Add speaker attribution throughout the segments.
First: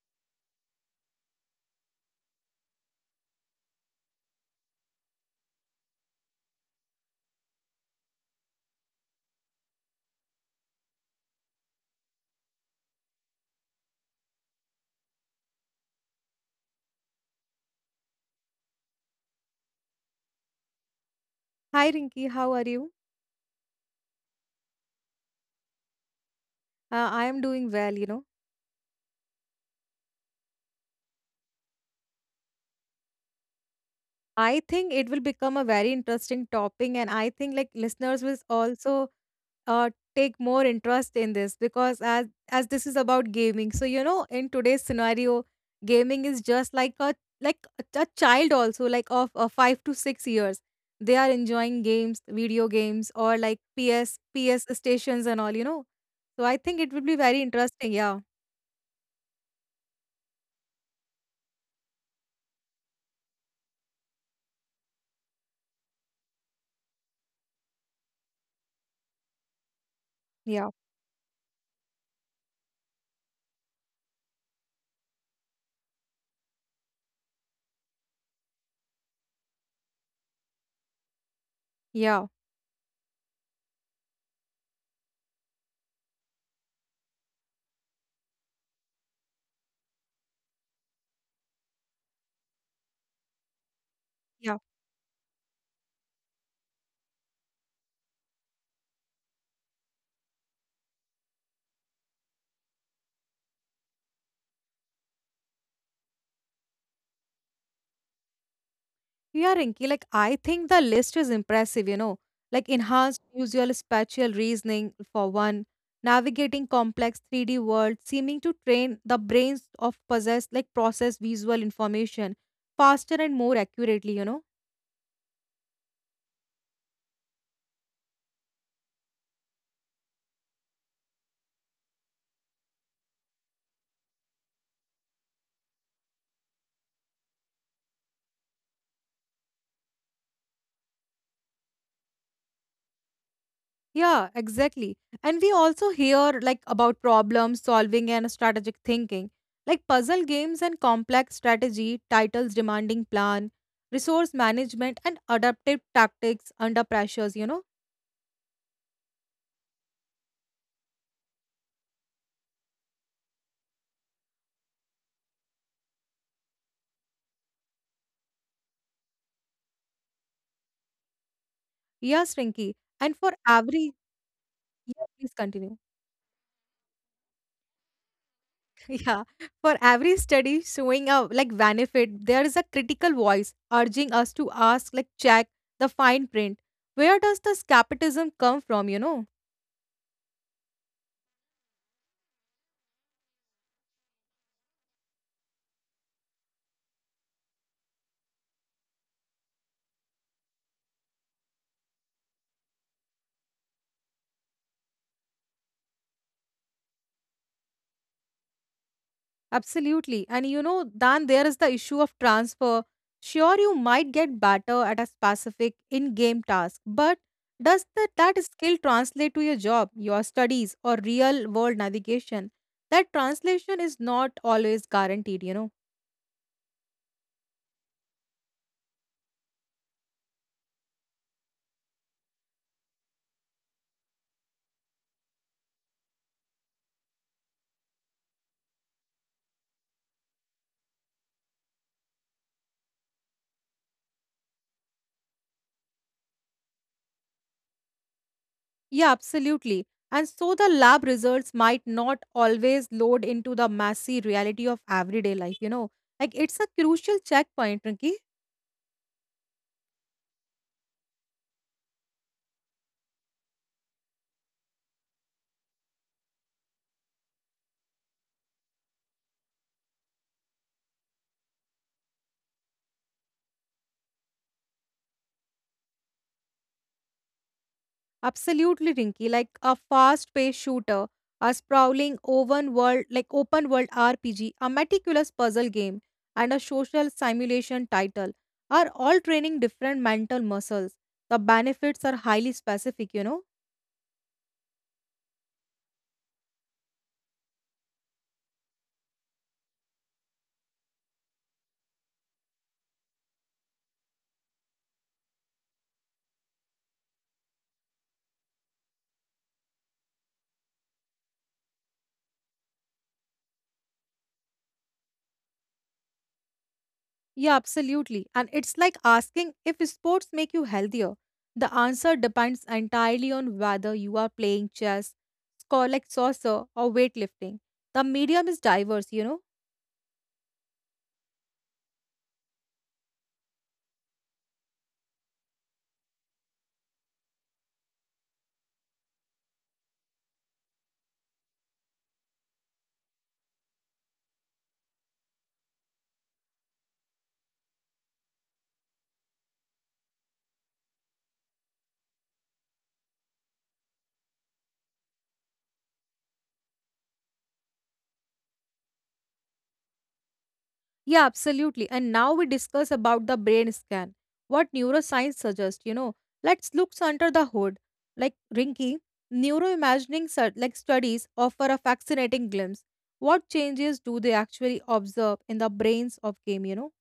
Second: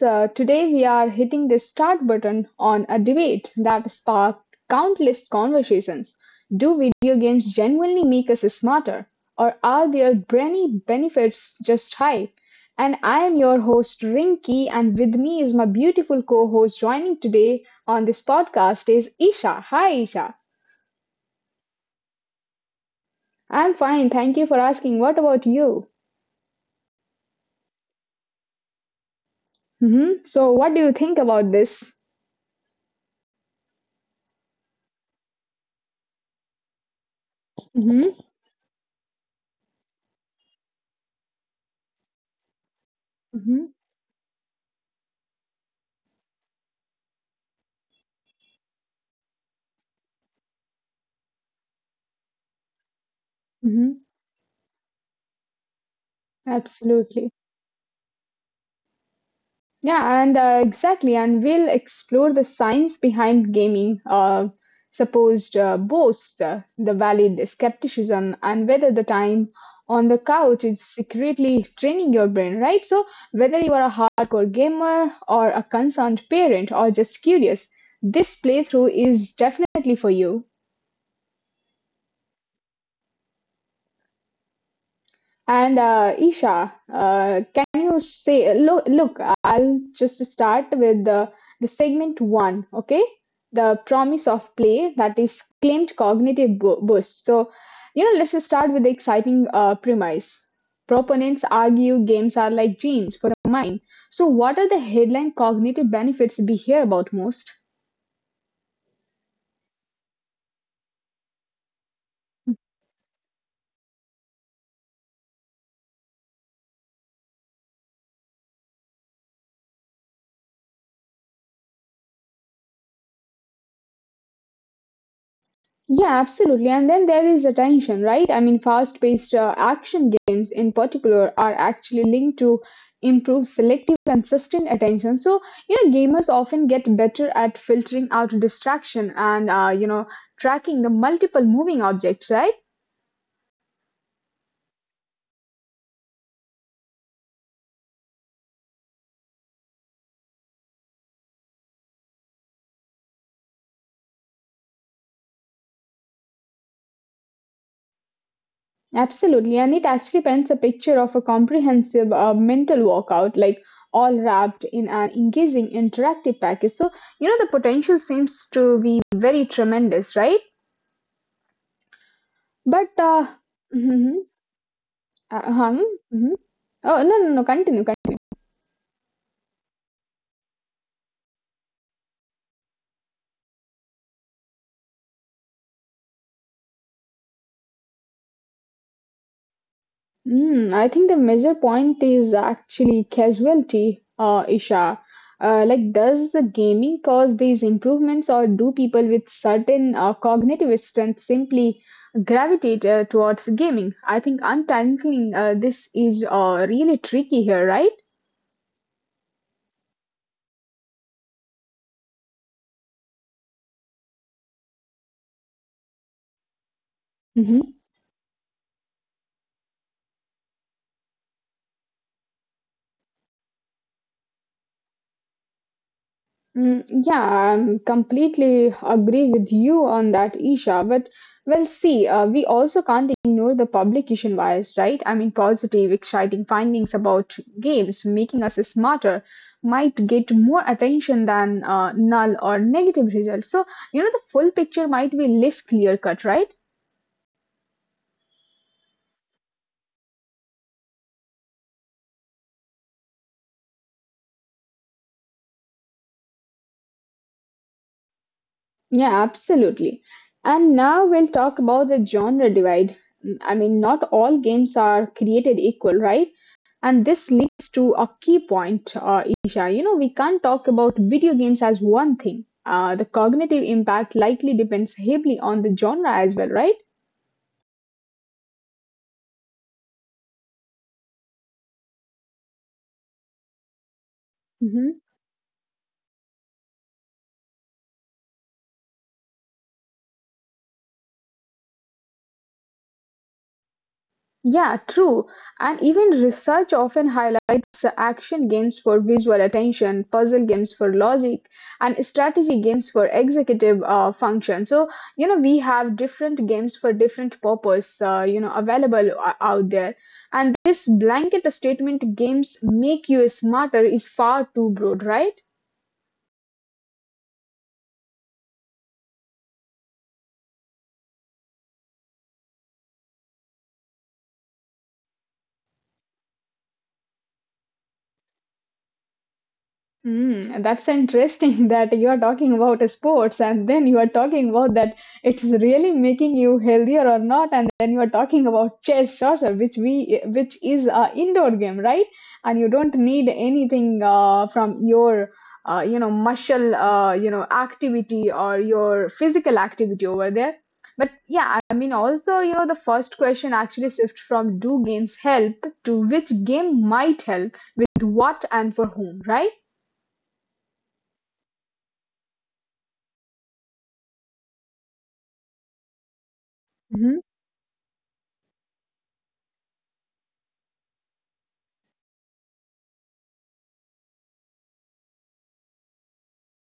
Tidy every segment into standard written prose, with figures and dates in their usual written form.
Speaker 1: Today we are hitting the start button on a debate that sparked countless conversations. Do video games genuinely make us smarter, or are their brainy benefits just hype? And I am your host, Rinki, and with me is my beautiful co host joining today on this podcast is Isha. Hi, Isha.
Speaker 2: Hi Rinki, how are you?
Speaker 1: I'm fine. Thank you for asking. What about you?
Speaker 2: I am doing well, you know.
Speaker 1: Hmm. So, what do you think about this?
Speaker 2: I think it will become a very interesting topic, and I think like listeners will
Speaker 1: Hmm.
Speaker 2: also take more interest in this because as this is about gaming, so
Speaker 1: Hmm.
Speaker 2: you know, in today's scenario, gaming is just like a like a child also like of 5 to 6 years. They are enjoying games, video games, or like
Speaker 1: Hmm.
Speaker 2: PS stations and all, you know. So I think it will be
Speaker 1: Absolutely.
Speaker 2: very interesting. Yeah,
Speaker 1: Yeah, and exactly. And we'll explore the science behind gaming, supposed boasts, the valid skepticism, and whether the time on the couch
Speaker 2: yeah,
Speaker 1: is secretly training your brain, right? So, whether you are a hardcore gamer or a concerned parent or just curious, this playthrough is definitely for you.
Speaker 2: yeah,
Speaker 1: And Isha, can you say, look, I'll just start with the segment one, okay? The promise of
Speaker 2: yeah.
Speaker 1: play that is claimed cognitive boost. So, you know, let's start with the exciting premise. Proponents argue games are like genes for the mind. So, what are the headline cognitive benefits we hear about most?
Speaker 2: Yeah, Rinky, like I think the list is impressive, you know, like enhanced visual spatial reasoning for one, navigating complex 3D world, seeming to train the brains of possess like process visual information faster and more accurately, you know.
Speaker 1: Yeah, absolutely. And then there is attention, right? I mean, fast-paced action games in particular are actually linked to improved selective and sustained attention. So, you know, gamers often get better at filtering out distraction and, you know, tracking the multiple moving objects, right?
Speaker 2: Yeah, exactly. And we also hear like about problem solving and strategic thinking, like puzzle games and complex strategy, titles demanding plan, resource management and adaptive tactics under pressures, you know.
Speaker 1: Absolutely. And it actually paints a picture of a comprehensive mental workout, like all wrapped in an engaging interactive package. So, you know, the potential seems to be very tremendous, right?
Speaker 2: Yes,
Speaker 1: But
Speaker 2: Rinky. And for
Speaker 1: mhm,
Speaker 2: every yeah, please
Speaker 1: huh,
Speaker 2: continue.
Speaker 1: mhm. Oh, no, no, no, continue. Continue.
Speaker 2: Yeah, for every study showing a like benefit, there is a critical voice urging us to ask, like check the fine print. Where does this capitalism come from? You know.
Speaker 1: Mm, I think the major point is actually casualty, Isha. Like, does the gaming cause these improvements, or do people with certain cognitive strength simply gravitate towards gaming? I think untangling this is really tricky here, right?
Speaker 2: Absolutely. And you know, Dan, there is the issue of transfer. Sure, you might get better at a specific in game task, but does that skill translate to your job, your studies, or real world navigation? That translation is not always guaranteed, you know.
Speaker 1: Mm, yeah, I'm completely agree with you on that, Isha. But well, see, we also can't ignore the publication bias, right? I mean, positive, exciting findings about games making us smarter might get more attention than null or negative results. So, you know, the full picture might be less clear cut, right?
Speaker 2: Yeah, absolutely. And so the lab results might not always load into the messy reality of everyday life, you know. Like it's a crucial checkpoint, Rinki.
Speaker 1: Yeah, absolutely. And now we'll talk about the genre divide. Mm, I mean, not all games are created equal, right? And this leads to a key point, Isha. You know, we can't talk about video games as one thing. The cognitive impact likely depends heavily on the genre as well, right?
Speaker 2: Absolutely, Rinky. Like a fast-paced shooter, a sprawling open world, like open world RPG, a meticulous puzzle game, and a social simulation title are all training different mental muscles. The benefits are highly specific, you know?
Speaker 1: Yeah, true. And even research often highlights action games for visual attention, puzzle games for logic, and strategy games for executive function. So, you know, we have different games for different purpose, you know, available out there. And this blanket statement games make you smarter is far too broad, right?
Speaker 2: Yeah, absolutely. And it's like asking if sports make you healthier. The answer depends entirely on whether you are playing chess, score like saucer, or weightlifting. The medium is diverse, you know.
Speaker 1: Mm, and that's interesting that you are talking about sports and then you are talking about that it's really making you healthier or not, and then you are talking about chess shots, which we which is a indoor game, right? And you don't need anything from your you know muscle you know activity or your physical activity over there. But yeah, I mean also you know the first question actually shifts from do games help to which game might help with what and for whom, right?
Speaker 2: Yeah, absolutely. And now we discuss about the brain scan. What neuroscience suggests, you know, let's look under the
Speaker 1: Mhm.
Speaker 2: hood. Like Rinky, neuroimagining su- like studies offer a fascinating glimpse. What changes do they actually observe in the brains of game? You know?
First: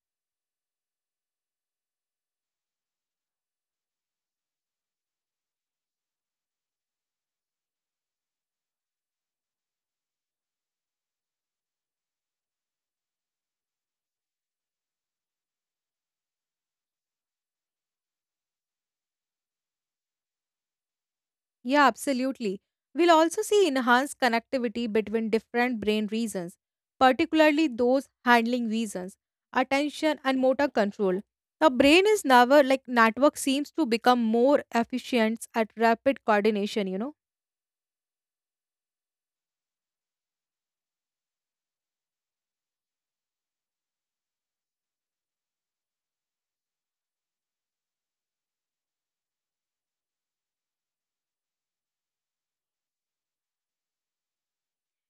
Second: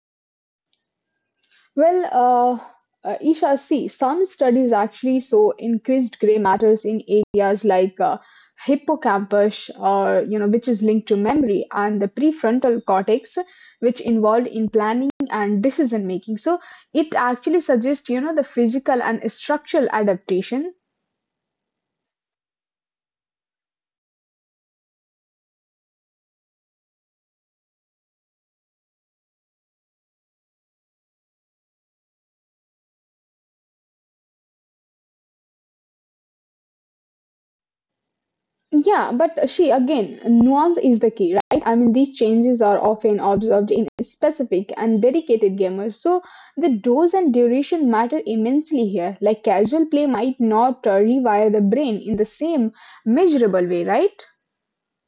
Speaker 1: Well, Isha, see, some studies actually show increased gray matters in areas like hippocampus, or you know, which is linked to memory, and the prefrontal cortex, which involved in planning and decision making. So it actually suggests, you know, the physical and structural adaptation.
Speaker 2: Yeah, absolutely. We'll also see enhanced connectivity between different brain regions, particularly those handling reasons, attention, and motor control. The brain is never like network seems to become more efficient at rapid coordination, you know?
Speaker 1: Yeah, but she again, nuance is the key, right? I mean, these changes are often observed in specific and dedicated gamers, so the dose and duration matter immensely here. Like, casual play might not rewire the brain in the same measurable way, right?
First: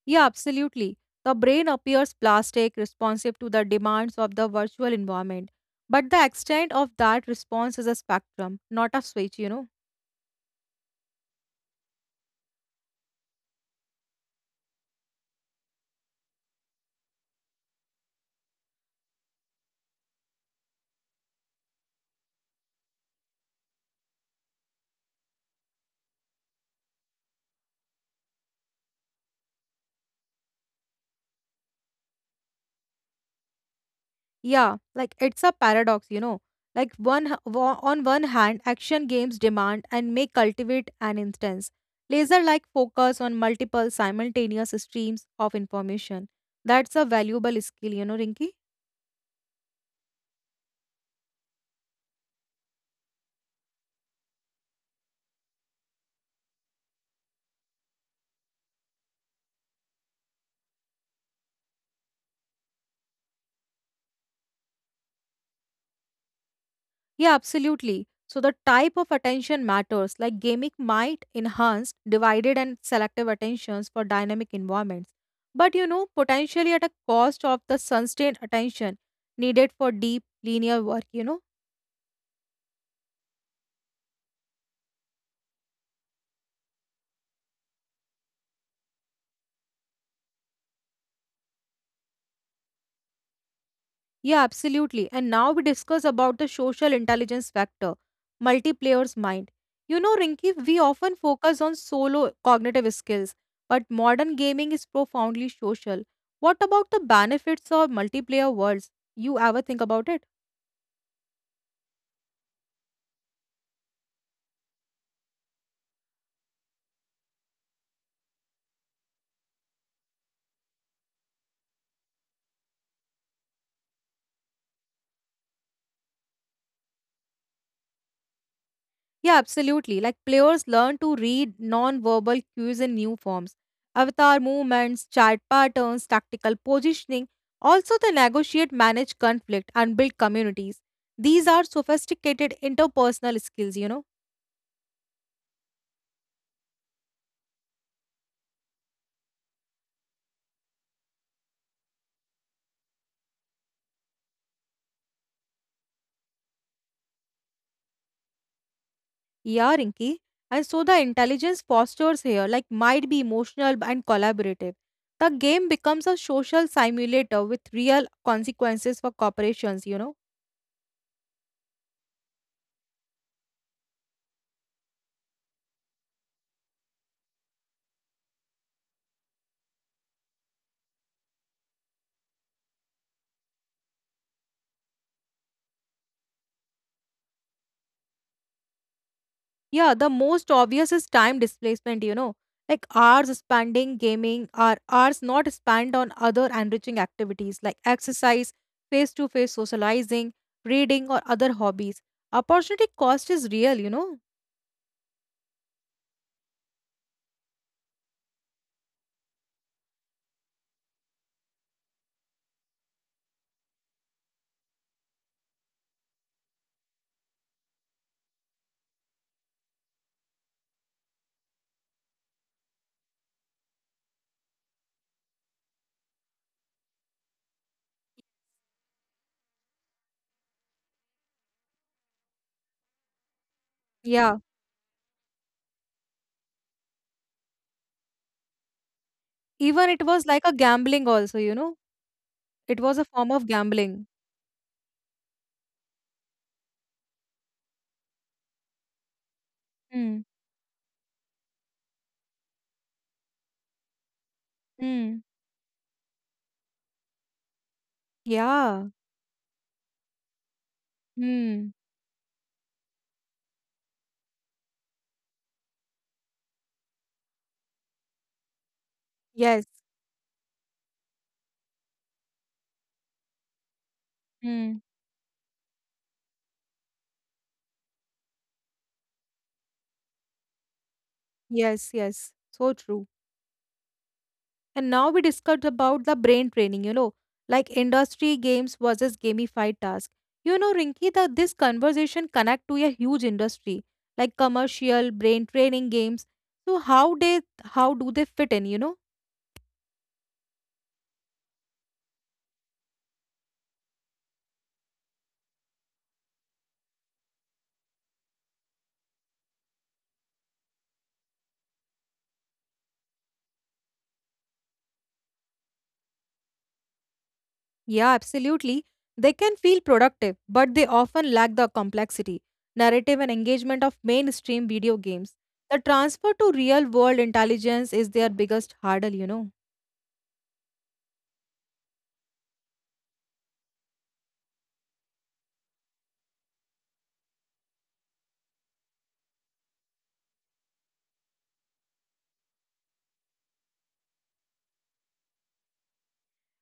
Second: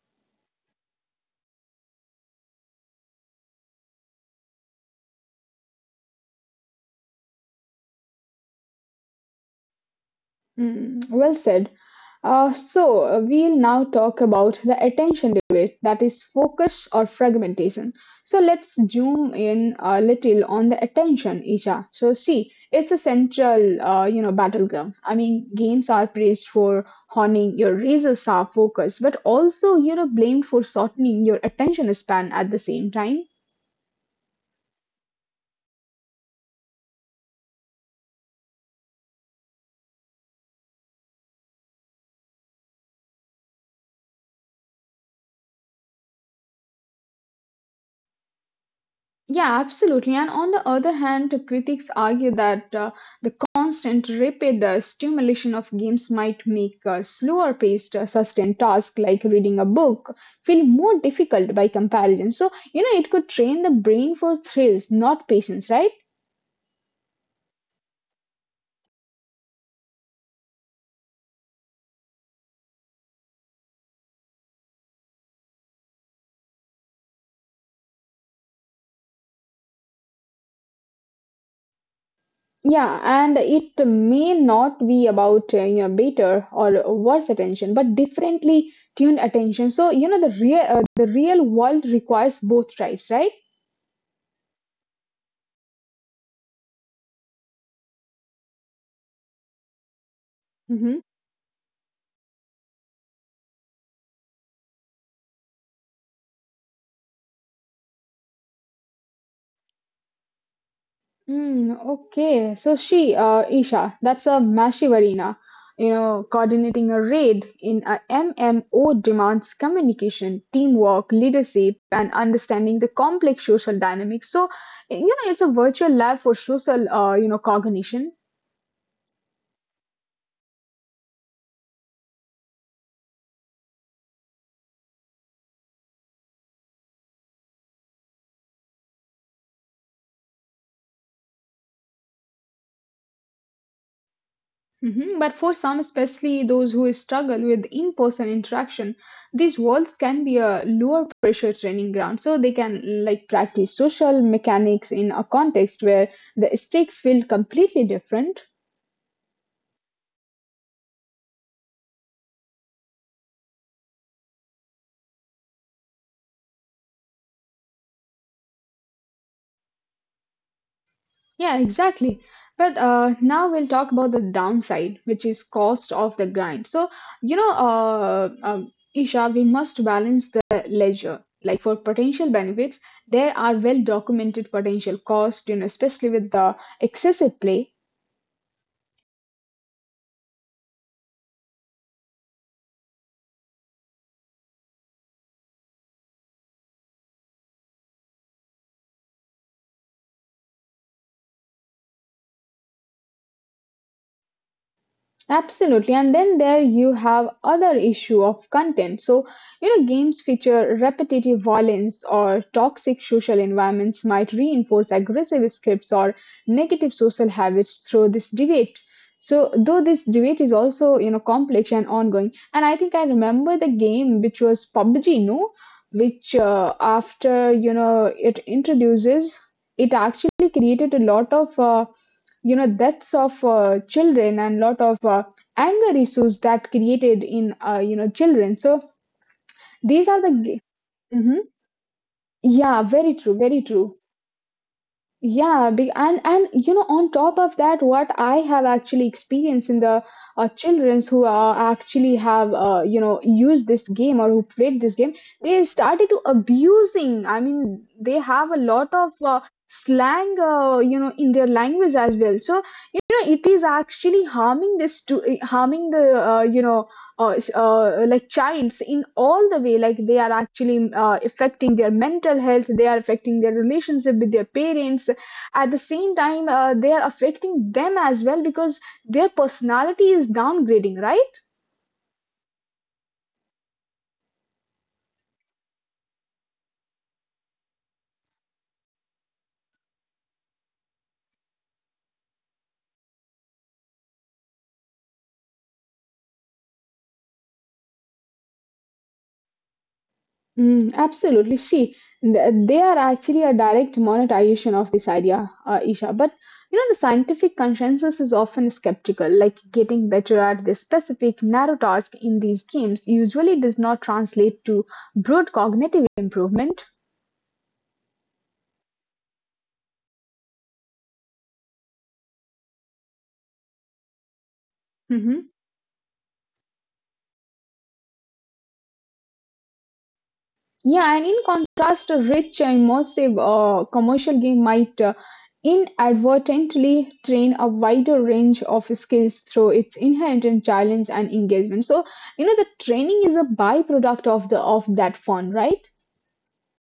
Speaker 2: Yeah, absolutely. The brain appears plastic, responsive to the demands of the virtual environment. But the extent of that response is a spectrum, not a switch, you know?
Speaker 1: Mm, well said. So, we'll now talk about the attention deficit, that is focus or fragmentation. So, let's zoom in a little on the attention, Isha. So, see, it's a central, you know, battleground. I mean, games are praised for honing your razor-sharp focus, but also, you know, blamed for shortening your attention span at the same time.
Speaker 2: Yeah, like it's a paradox, you know. Like on one hand, action games demand and may cultivate an instance, laser-like focus on multiple simultaneous streams of information. That's a valuable skill, you know, Rinky.
Speaker 1: Yeah, absolutely. And on the other hand, critics argue that the constant, rapid stimulation of games might make slower paced, sustained tasks like reading a book feel more difficult by comparison. So, you know, it could train the brain for thrills, not patience, right?
Speaker 2: Yeah, absolutely. So the type of attention matters. Like gaming might enhance divided and selective attentions for dynamic environments, but you know, potentially at a cost of the sustained attention needed for deep linear work. You know.
Speaker 1: Yeah, and it may not be about you know better or worse attention, but differently tuned attention. So, you know, the real world requires both types, right?
Speaker 2: Yeah, absolutely. And now we discuss about the social intelligence factor, multiplayer's mind. You know, Rinki, we
Speaker 1: Hmm.
Speaker 2: often focus on solo cognitive skills, but modern gaming is profoundly social. What about the benefits of multiplayer worlds? You ever think about it?
Speaker 1: Hmm. Okay, so she, Isha, that's a Mashivarina. You know, coordinating a raid in a MMO demands communication, teamwork, leadership, and understanding the complex social dynamics. So, you know, it's a virtual lab for social, you know, cognition.
Speaker 2: Yeah, absolutely. Like players learn to read non-verbal cues in new forms. Avatar movements, chart patterns, tactical positioning. Also, they negotiate, manage conflict, and build communities. These are sophisticated interpersonal skills, you know.
Speaker 1: Mhm. But for some, especially those who struggle with in person interaction, these walls can be a lower pressure training ground. So they can like practice social mechanics in a context where the stakes feel completely different.
Speaker 2: Yeah, Rinki. And so the intelligence fosters here, like might be emotional and collaborative. The game becomes a social simulator with real consequences for corporations, you know.
Speaker 1: Yeah, exactly. But Now we'll talk about the downside, which is cost of the grind. So, you know, Isha, we must balance the leisure. Like for potential benefits, there are well documented potential costs, you know, especially with the excessive play.
Speaker 2: Yeah, the most obvious is time displacement, you know. Like hours spending gaming or hours not spent on other enriching activities like exercise, face to face socializing, reading, or other hobbies. Opportunity cost is real, you know.
Speaker 1: Absolutely, and then there you have other issue of content. So, you know, games feature repetitive violence or toxic social environments might reinforce aggressive scripts or negative social habits through this debate. So, though this debate is also, you know, complex and ongoing, and I think I remember the game which was PUBG, no, which after you know it introduces, it actually created a lot of. You know deaths of children
Speaker 2: Yeah.
Speaker 1: and lot of anger issues that created in you know children so
Speaker 2: Even
Speaker 1: these
Speaker 2: it
Speaker 1: are the
Speaker 2: was like a gambling,
Speaker 1: Mhm.
Speaker 2: also, you know.
Speaker 1: Yeah,
Speaker 2: It was
Speaker 1: very
Speaker 2: a
Speaker 1: true,
Speaker 2: form of
Speaker 1: very true.
Speaker 2: gambling.
Speaker 1: Yeah, and you know, on top of that, what I have actually experienced in the
Speaker 2: Mm.
Speaker 1: childrens who are actually have you know used this game or who played this game,
Speaker 2: Mm.
Speaker 1: they started to abusing. I mean, they have a lot
Speaker 2: Yeah.
Speaker 1: of slang, you know, in their
Speaker 2: Mm.
Speaker 1: language as well. So you know, it is actually harming this to harming the you know. Like childs in all the way
Speaker 2: Yes.
Speaker 1: like they are actually affecting their mental health, they are affecting their relationship with their
Speaker 2: Mm.
Speaker 1: parents at the same time they are affecting them as well because their personality is downgrading, right?
Speaker 2: Yes. Yes. So true. And now we discussed about the brain training, you know, like industry games versus gamified task. You know, Rinki, that this conversation connect to a huge industry like commercial brain training games. So how do they fit in, you know?
Speaker 1: Mm, absolutely. See, they are actually a direct monetization of this idea, Isha. But you know, the scientific consensus is often skeptical. Like getting better at this specific narrow task in these games usually does not translate to broad cognitive improvement.
Speaker 2: Yeah, absolutely. They can feel productive, but they often lack the complexity, narrative and engagement of mainstream video games. The transfer to real world intelligence is their biggest hurdle, you know.
Speaker 1: Yeah, and in contrast, a rich, immersive commercial game might inadvertently train a wider range of skills through its inherent challenge and engagement. So, you know, the training is a byproduct of the of that fun, right?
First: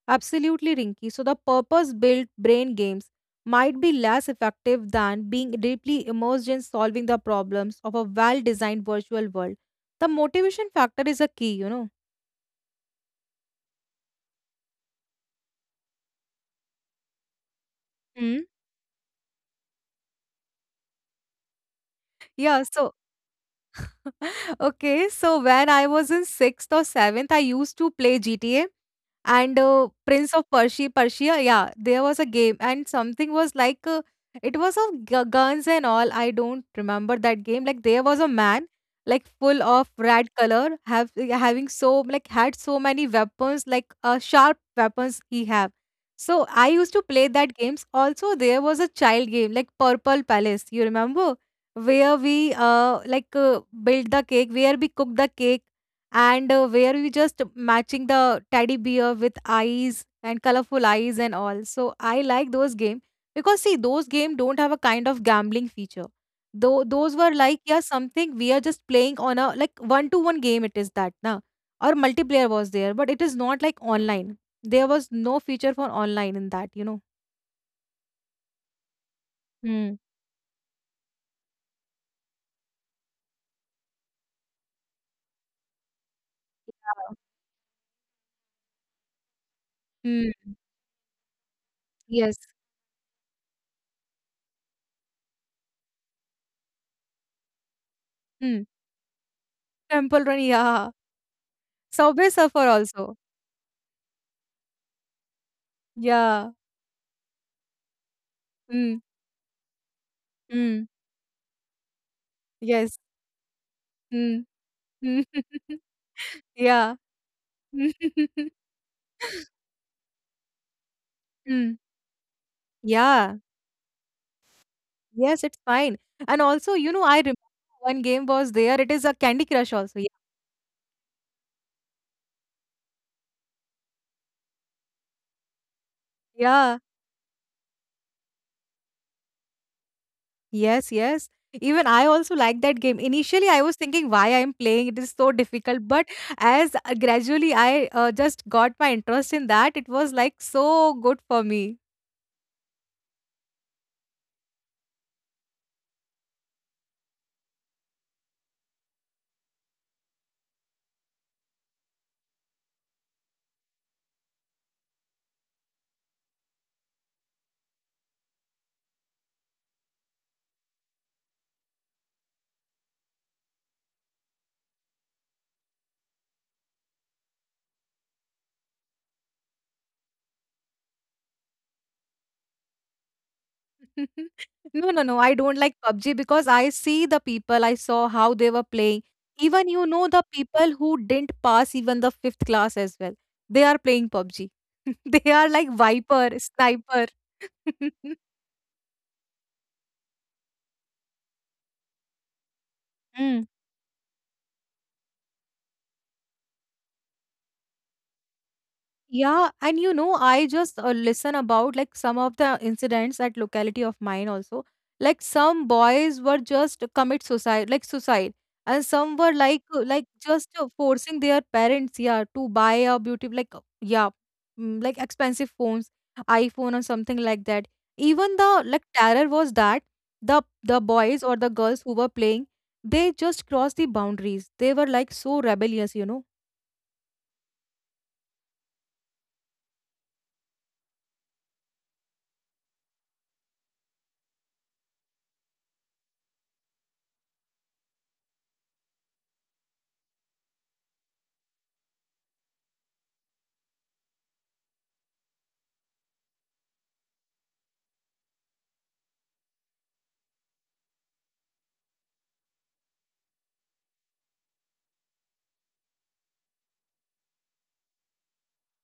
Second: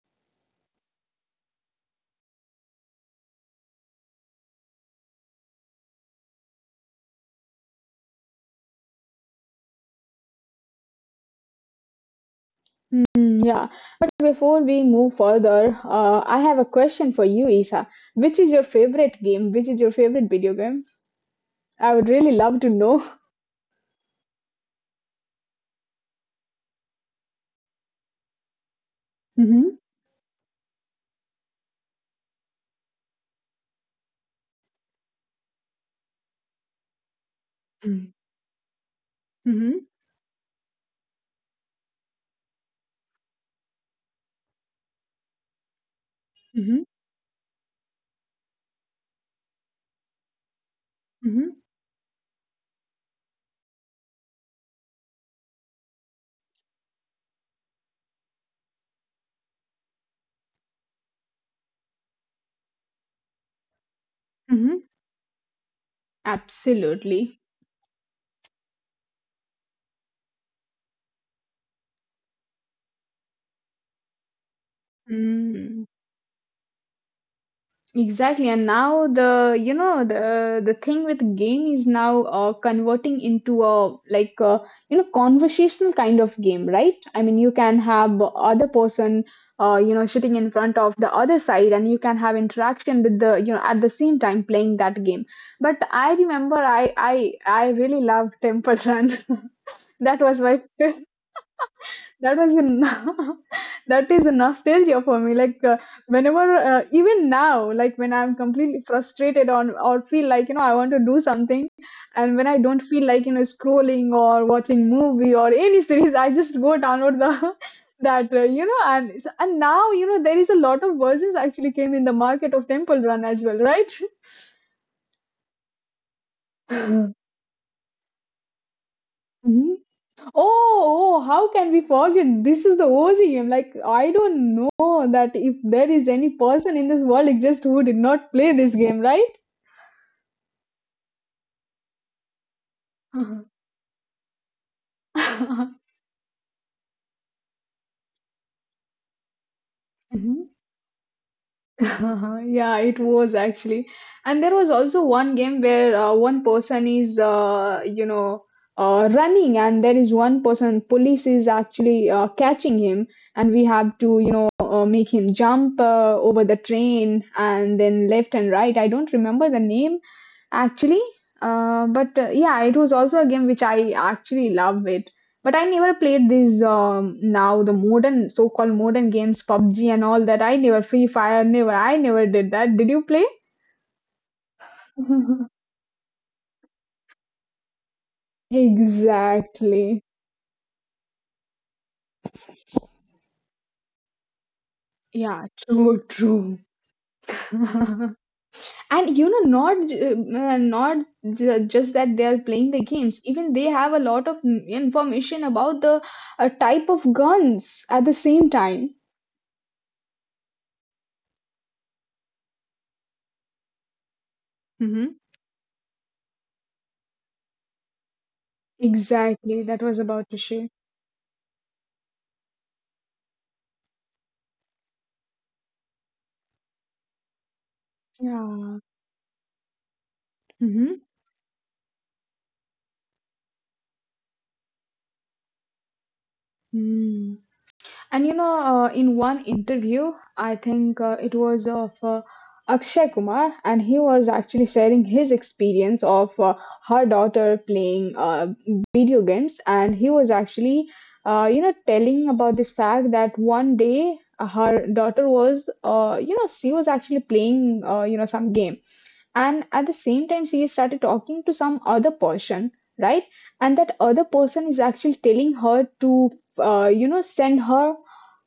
Speaker 2: Absolutely, Rinky. So, the purpose built brain games might be less effective than being deeply immersed in solving the problems of a well designed virtual world. The motivation factor is a key, you know.
Speaker 1: Mm, yeah. Before we move further, I have a question for you, Isa.
Speaker 2: Hmm?
Speaker 1: Which is your favorite game? Which is your favorite video game? I would really
Speaker 2: Yeah,
Speaker 1: love to
Speaker 2: so
Speaker 1: know.
Speaker 2: okay, so when I was in sixth or seventh, I used to play GTA and Prince of Persia. Persia, yeah, there was a game and something was like it was of guns and all. I don't remember that game. Like there was a man full of
Speaker 1: Mm-hmm.
Speaker 2: red color, have having so like had so many weapons, like sharp weapons he have. So I
Speaker 1: Mm-hmm.
Speaker 2: used to
Speaker 1: Mm-hmm.
Speaker 2: play that games. Also, there was a child game like Purple Palace. You remember?
Speaker 1: Mm-hmm.
Speaker 2: Where we build the cake, where we cook the cake, and where we just matching the teddy bear with eyes and colorful eyes and all. So I like those game because see those game don't have a
Speaker 1: Mm-hmm.
Speaker 2: kind of gambling feature. Though those were like
Speaker 1: Absolutely.
Speaker 2: yeah something we are just playing on a like one to one game it is that na or multiplayer was there but it is not like online. There was no feature for
Speaker 1: Mm,
Speaker 2: online in that you know.
Speaker 1: exactly. And now the you
Speaker 2: Hmm.
Speaker 1: know the thing with game is now converting into a like a, you know conversational kind of game,
Speaker 2: Yeah.
Speaker 1: right? I mean, you can have other person you know
Speaker 2: Hmm.
Speaker 1: sitting in front of the other side, and you
Speaker 2: Yes.
Speaker 1: can have interaction with the you know at the same time playing that game. But I remember I really loved
Speaker 2: Hmm.
Speaker 1: Temple Run.
Speaker 2: Temple Run,
Speaker 1: That was my
Speaker 2: yeah. Subway Surfer
Speaker 1: that was
Speaker 2: also.
Speaker 1: a that is a nostalgia for me like
Speaker 2: Yeah.
Speaker 1: whenever even now like when I'm
Speaker 2: Mm.
Speaker 1: completely frustrated on or feel like
Speaker 2: Mm.
Speaker 1: you know I want to do something and when I
Speaker 2: Yes.
Speaker 1: don't feel like you know scrolling
Speaker 2: Mm.
Speaker 1: or watching
Speaker 2: Mm.
Speaker 1: movie or any series I just
Speaker 2: Yeah.
Speaker 1: go download the that you know and and now you know there is a lot of versions
Speaker 2: Mm.
Speaker 1: actually came in the market of temple
Speaker 2: Yeah.
Speaker 1: run as well, right? Mhm.
Speaker 2: Yes, it's fine. And also, you know, I remember one game was there. It is a Candy Crush also. Yeah.
Speaker 1: Mhm. Oh, oh, how can we forget? This is the OG game. Like, I don't know that if there is any
Speaker 2: Yeah.
Speaker 1: person in this world exists who did not play this game,
Speaker 2: Yes, yes. Even I also like that game. Initially, I
Speaker 1: right?
Speaker 2: was thinking why I'm playing. It is so difficult.
Speaker 1: Mhm.
Speaker 2: But as gradually I just got my interest in that, it was like so good for me.
Speaker 1: Yeah, it was actually. And there was also one game where one person is, you know, running, and there is one person, police is actually catching him, and we have to, you know, make him jump over the train and then left and right. I don't remember the name actually, but yeah, it was also a game which I actually love it. But I never played these. Now the modern, so-called modern games, PUBG and all that, I never, Free Fire, never, I never did that. Did you play?
Speaker 2: No, no, no. I don't like PUBG because I see the people, I saw how they were playing. Even you know the
Speaker 1: exactly.
Speaker 2: people who didn't pass even the fifth class as well. They are playing PUBG. They are like
Speaker 1: Yeah,
Speaker 2: Viper,
Speaker 1: true, true.
Speaker 2: Sniper.
Speaker 1: and you know, not just that they are playing the
Speaker 2: Mm.
Speaker 1: games, even they have a lot of information about the type of guns at the same time.
Speaker 2: Yeah, and you know, I just listen about like some of the incidents at locality of mine also. Like
Speaker 1: Hmm.
Speaker 2: some boys were just commit suicide, like suicide, and some were
Speaker 1: Exactly,
Speaker 2: like
Speaker 1: that was
Speaker 2: just
Speaker 1: about to share.
Speaker 2: forcing their parents, yeah, to buy a beauty like yeah, mm, like expensive phones, iPhone or something like that. Even the like
Speaker 1: Yeah.
Speaker 2: terror was that the boys
Speaker 1: Hmm.
Speaker 2: or the girls who were playing, they just crossed the boundaries. They were like so rebellious, you know.
Speaker 1: Hmm. And you know, in one interview, I think it was of Akshay Kumar, and he was actually sharing his experience of her daughter playing video games. And he was actually, telling about this fact that one day her daughter was, she was actually playing, some game. And at the same time, she started talking to some other person, right? And that other person is actually telling her to, send her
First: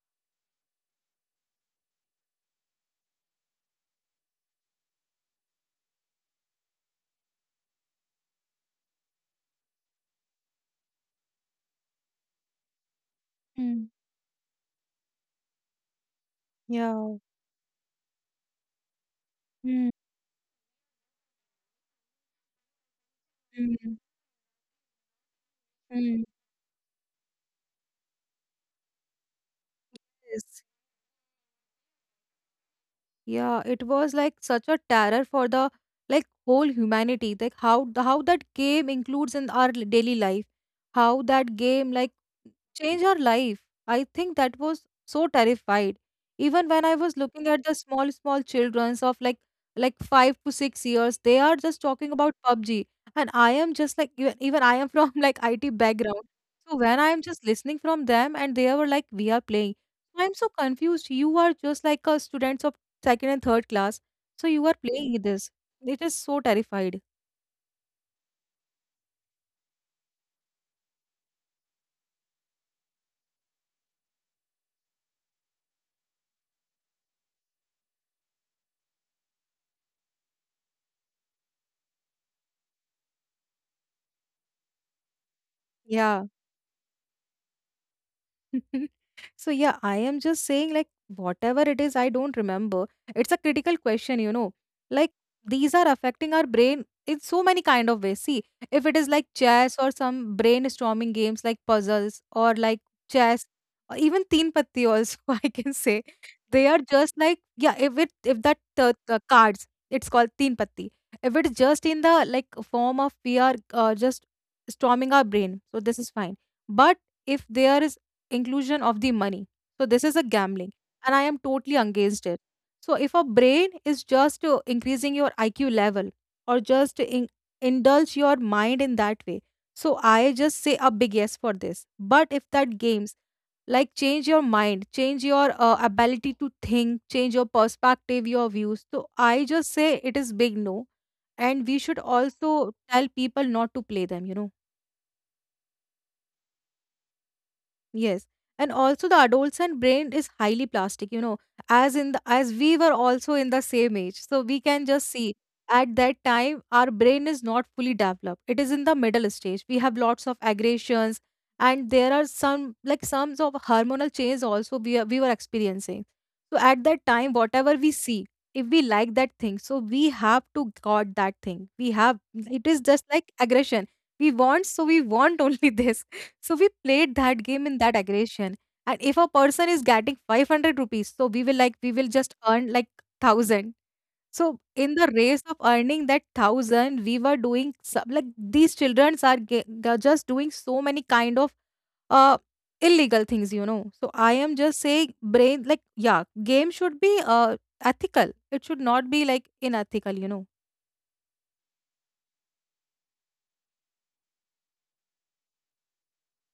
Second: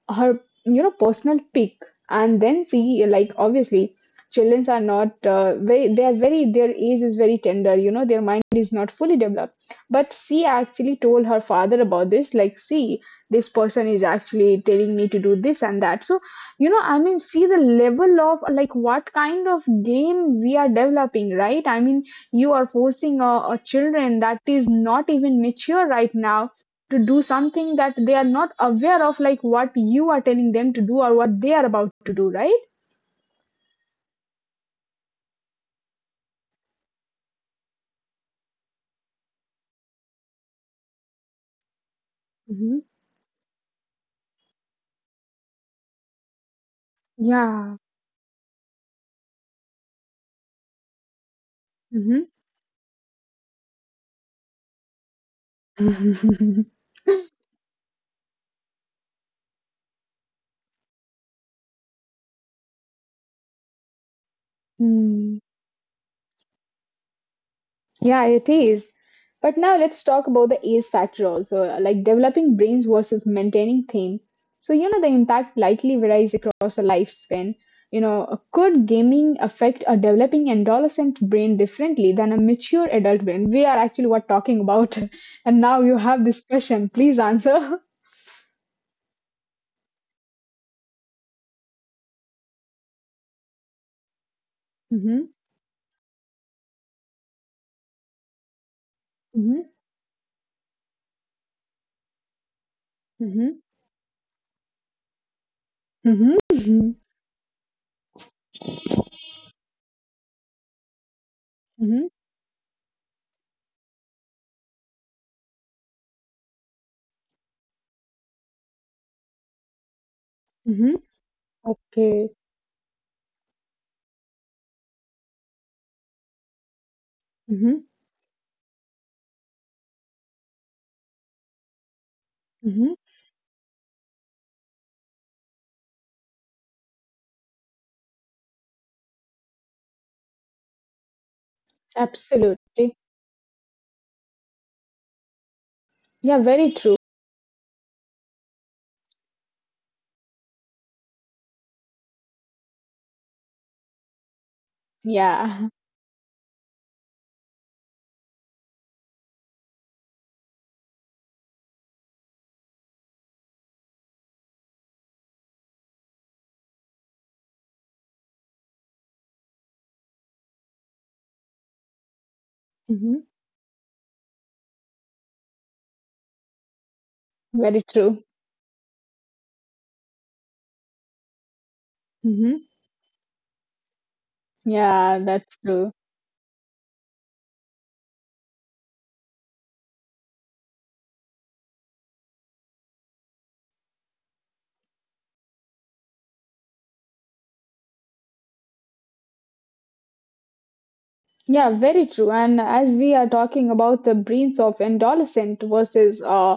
Speaker 1: her you know, personal pick. And then, see, like, obviously children are not very they are very, their age is very tender, you know, their mind is not fully developed, but she actually told her father about this. Like, see, this person
Speaker 2: Mm.
Speaker 1: is actually telling me to do this and that. So, you know, I mean,
Speaker 2: Yeah.
Speaker 1: see the level of, like, what kind of game we are developing, right? I mean, you are forcing a
Speaker 2: Mm.
Speaker 1: children that is not even mature right
Speaker 2: Mm.
Speaker 1: now to do something that they are not aware of, like what you are telling
Speaker 2: Yes.
Speaker 1: them to do or what they are about to do, right?
Speaker 2: Yeah, it was like such a terror for the like whole humanity. Like how the, how that game includes in our daily life, how that game like
Speaker 1: Mhm.
Speaker 2: change her life. I think that was so terrified. Even when I was looking at
Speaker 1: Yeah.
Speaker 2: the small, small childrens of like 5 to 6 years, they are just talking
Speaker 1: Mm.
Speaker 2: about PUBG. And I am just like even I am from like IT background. So when I
Speaker 1: Mhm.
Speaker 2: am just listening from them and they were like, we are playing. I'm so confused. You are just like a students of second and third class. So you are playing this. It is so terrified.
Speaker 1: Yeah, it is. But now let's talk about the age factor also, like developing brains versus maintaining theme. So, you know, the impact likely varies across a lifespan. You know, could gaming affect a developing adolescent brain differently than a mature adult brain? We are actually what talking about. And now you have
Speaker 2: Yeah.
Speaker 1: this question. Please answer.
Speaker 2: So yeah, I am just saying like whatever it is I don't remember, it's a critical question, you know, like
Speaker 1: Mm-hmm.
Speaker 2: these are affecting our brain in so many kind of ways. See, if it is like chess or some brainstorming games like puzzles or like chess
Speaker 1: Mm-hmm.
Speaker 2: or even teen patti also I can say
Speaker 1: Mm-hmm. Mm-hmm.
Speaker 2: they are
Speaker 1: Mm-hmm.
Speaker 2: just like yeah if it if that cards it's called teen patti if it's just in
Speaker 1: Mm-hmm.
Speaker 2: the like form of we are just storming our brain so this is fine but if there is inclusion of the money. So this is a gambling,
Speaker 1: Mm-hmm.
Speaker 2: and I am totally against
Speaker 1: Okay.
Speaker 2: it. So if a brain is just increasing your IQ level or
Speaker 1: Mm-hmm.
Speaker 2: indulge your mind in that way, so I just say a big yes for this. But if that
Speaker 1: Mm-hmm.
Speaker 2: games like change your mind change your ability to think change your perspective your views so I just say it is big no and we should also
Speaker 1: Absolutely.
Speaker 2: tell people not to play them you know.
Speaker 1: Yeah, very true.
Speaker 2: Yes. And also the adolescent brain is highly plastic, you know, as in as we were also in the same age. So we can just see
Speaker 1: Yeah.
Speaker 2: at that time our brain is not fully developed. It is in the middle stage. We have lots of aggressions, and there are some like some of hormonal change also we were experiencing. So at that time, whatever we see, if we like that thing, so we have to got that thing. We have it is just like aggression. We want, so we want only this, so we played that game
Speaker 1: Very
Speaker 2: in that
Speaker 1: true.
Speaker 2: aggression. And if a person is getting 500 rupees, so we will like, we will just
Speaker 1: Hmm.
Speaker 2: earn like 1000. So in the
Speaker 1: Yeah,
Speaker 2: race
Speaker 1: that's
Speaker 2: of
Speaker 1: true.
Speaker 2: earning that 1000, we were doing some, like these children are they're just doing so many kind of uh illegal things, you know. So I am just saying brain like, yeah, game should be ethical. It should not be like unethical, you know.
Speaker 1: Yeah, very true. And as we are talking about the brains of adolescent versus, uh,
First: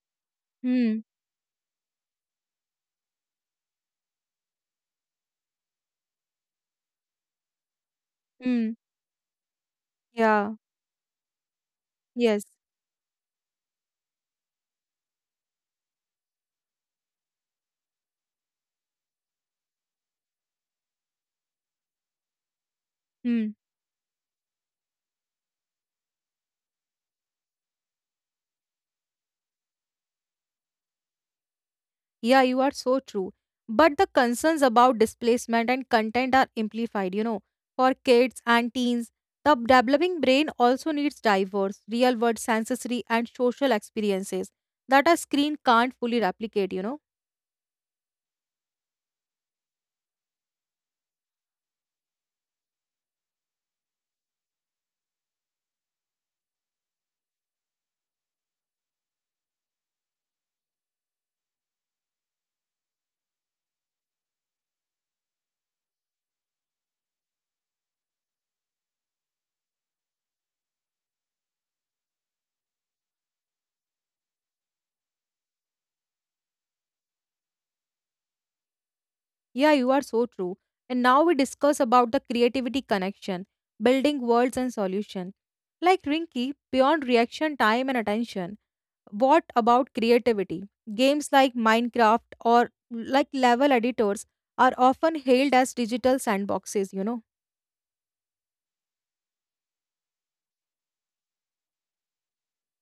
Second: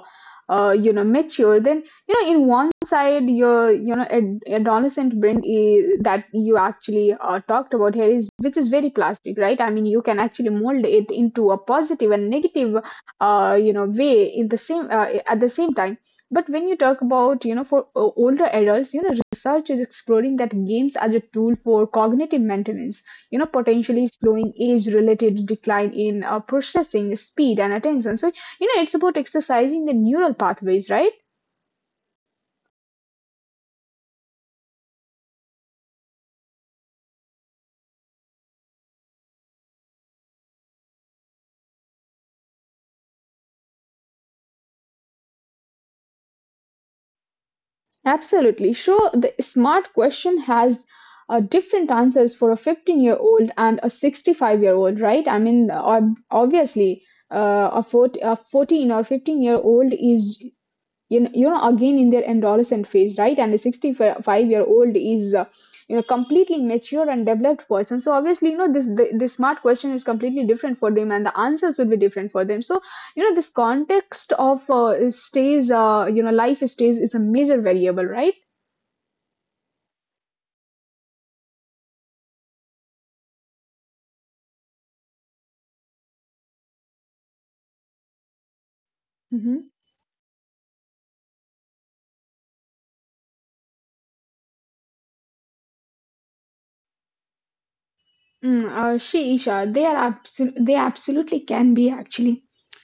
Speaker 1: uh, you
Speaker 2: Hmm.
Speaker 1: know, mature, then you know, in one side, your, you know, adolescent brain is, that you actually talked about here, is which is
Speaker 2: Hmm.
Speaker 1: very plastic, right? I mean, you can actually
Speaker 2: Yeah.
Speaker 1: mold it into a positive and
Speaker 2: Yes.
Speaker 1: negative, you know, way in the same at the same time. But when you talk about, you know, for older adults, you know, research is exploring that games are a tool for cognitive maintenance, you
Speaker 2: Hmm.
Speaker 1: know, potentially slowing age-related decline in processing speed and attention. So, you know, it's about exercising the neural pathways, right?
Speaker 2: Yeah, you are so true. But the concerns about displacement and content are amplified, you know. For kids and teens, the developing brain also needs diverse, real world sensory and social experiences that a screen can't fully replicate, you know.
Speaker 1: Absolutely. So the smart question has different answers for a 15-year-old and a 65-year-old, right? I mean, obviously, a 40, a 14 or 15-year-old is, you know, you know, again in their adolescent phase, right, and a 65-year-old is you know, completely mature and developed person. So obviously, you know, this smart question is completely different for them, and the answers would be different for them. So, you know, this context of stays, you know, life stays is a major variable, right?
Speaker 2: Yeah, you are so true. And now we discuss about the creativity connection, building worlds and solution. Like Rinky, beyond reaction time and attention. What
Speaker 1: Mm-hmm.
Speaker 2: about creativity? Games like Minecraft or like level editors are often hailed as digital sandboxes, you know.
Speaker 1: She, Isha, they are they absolutely can be, actually.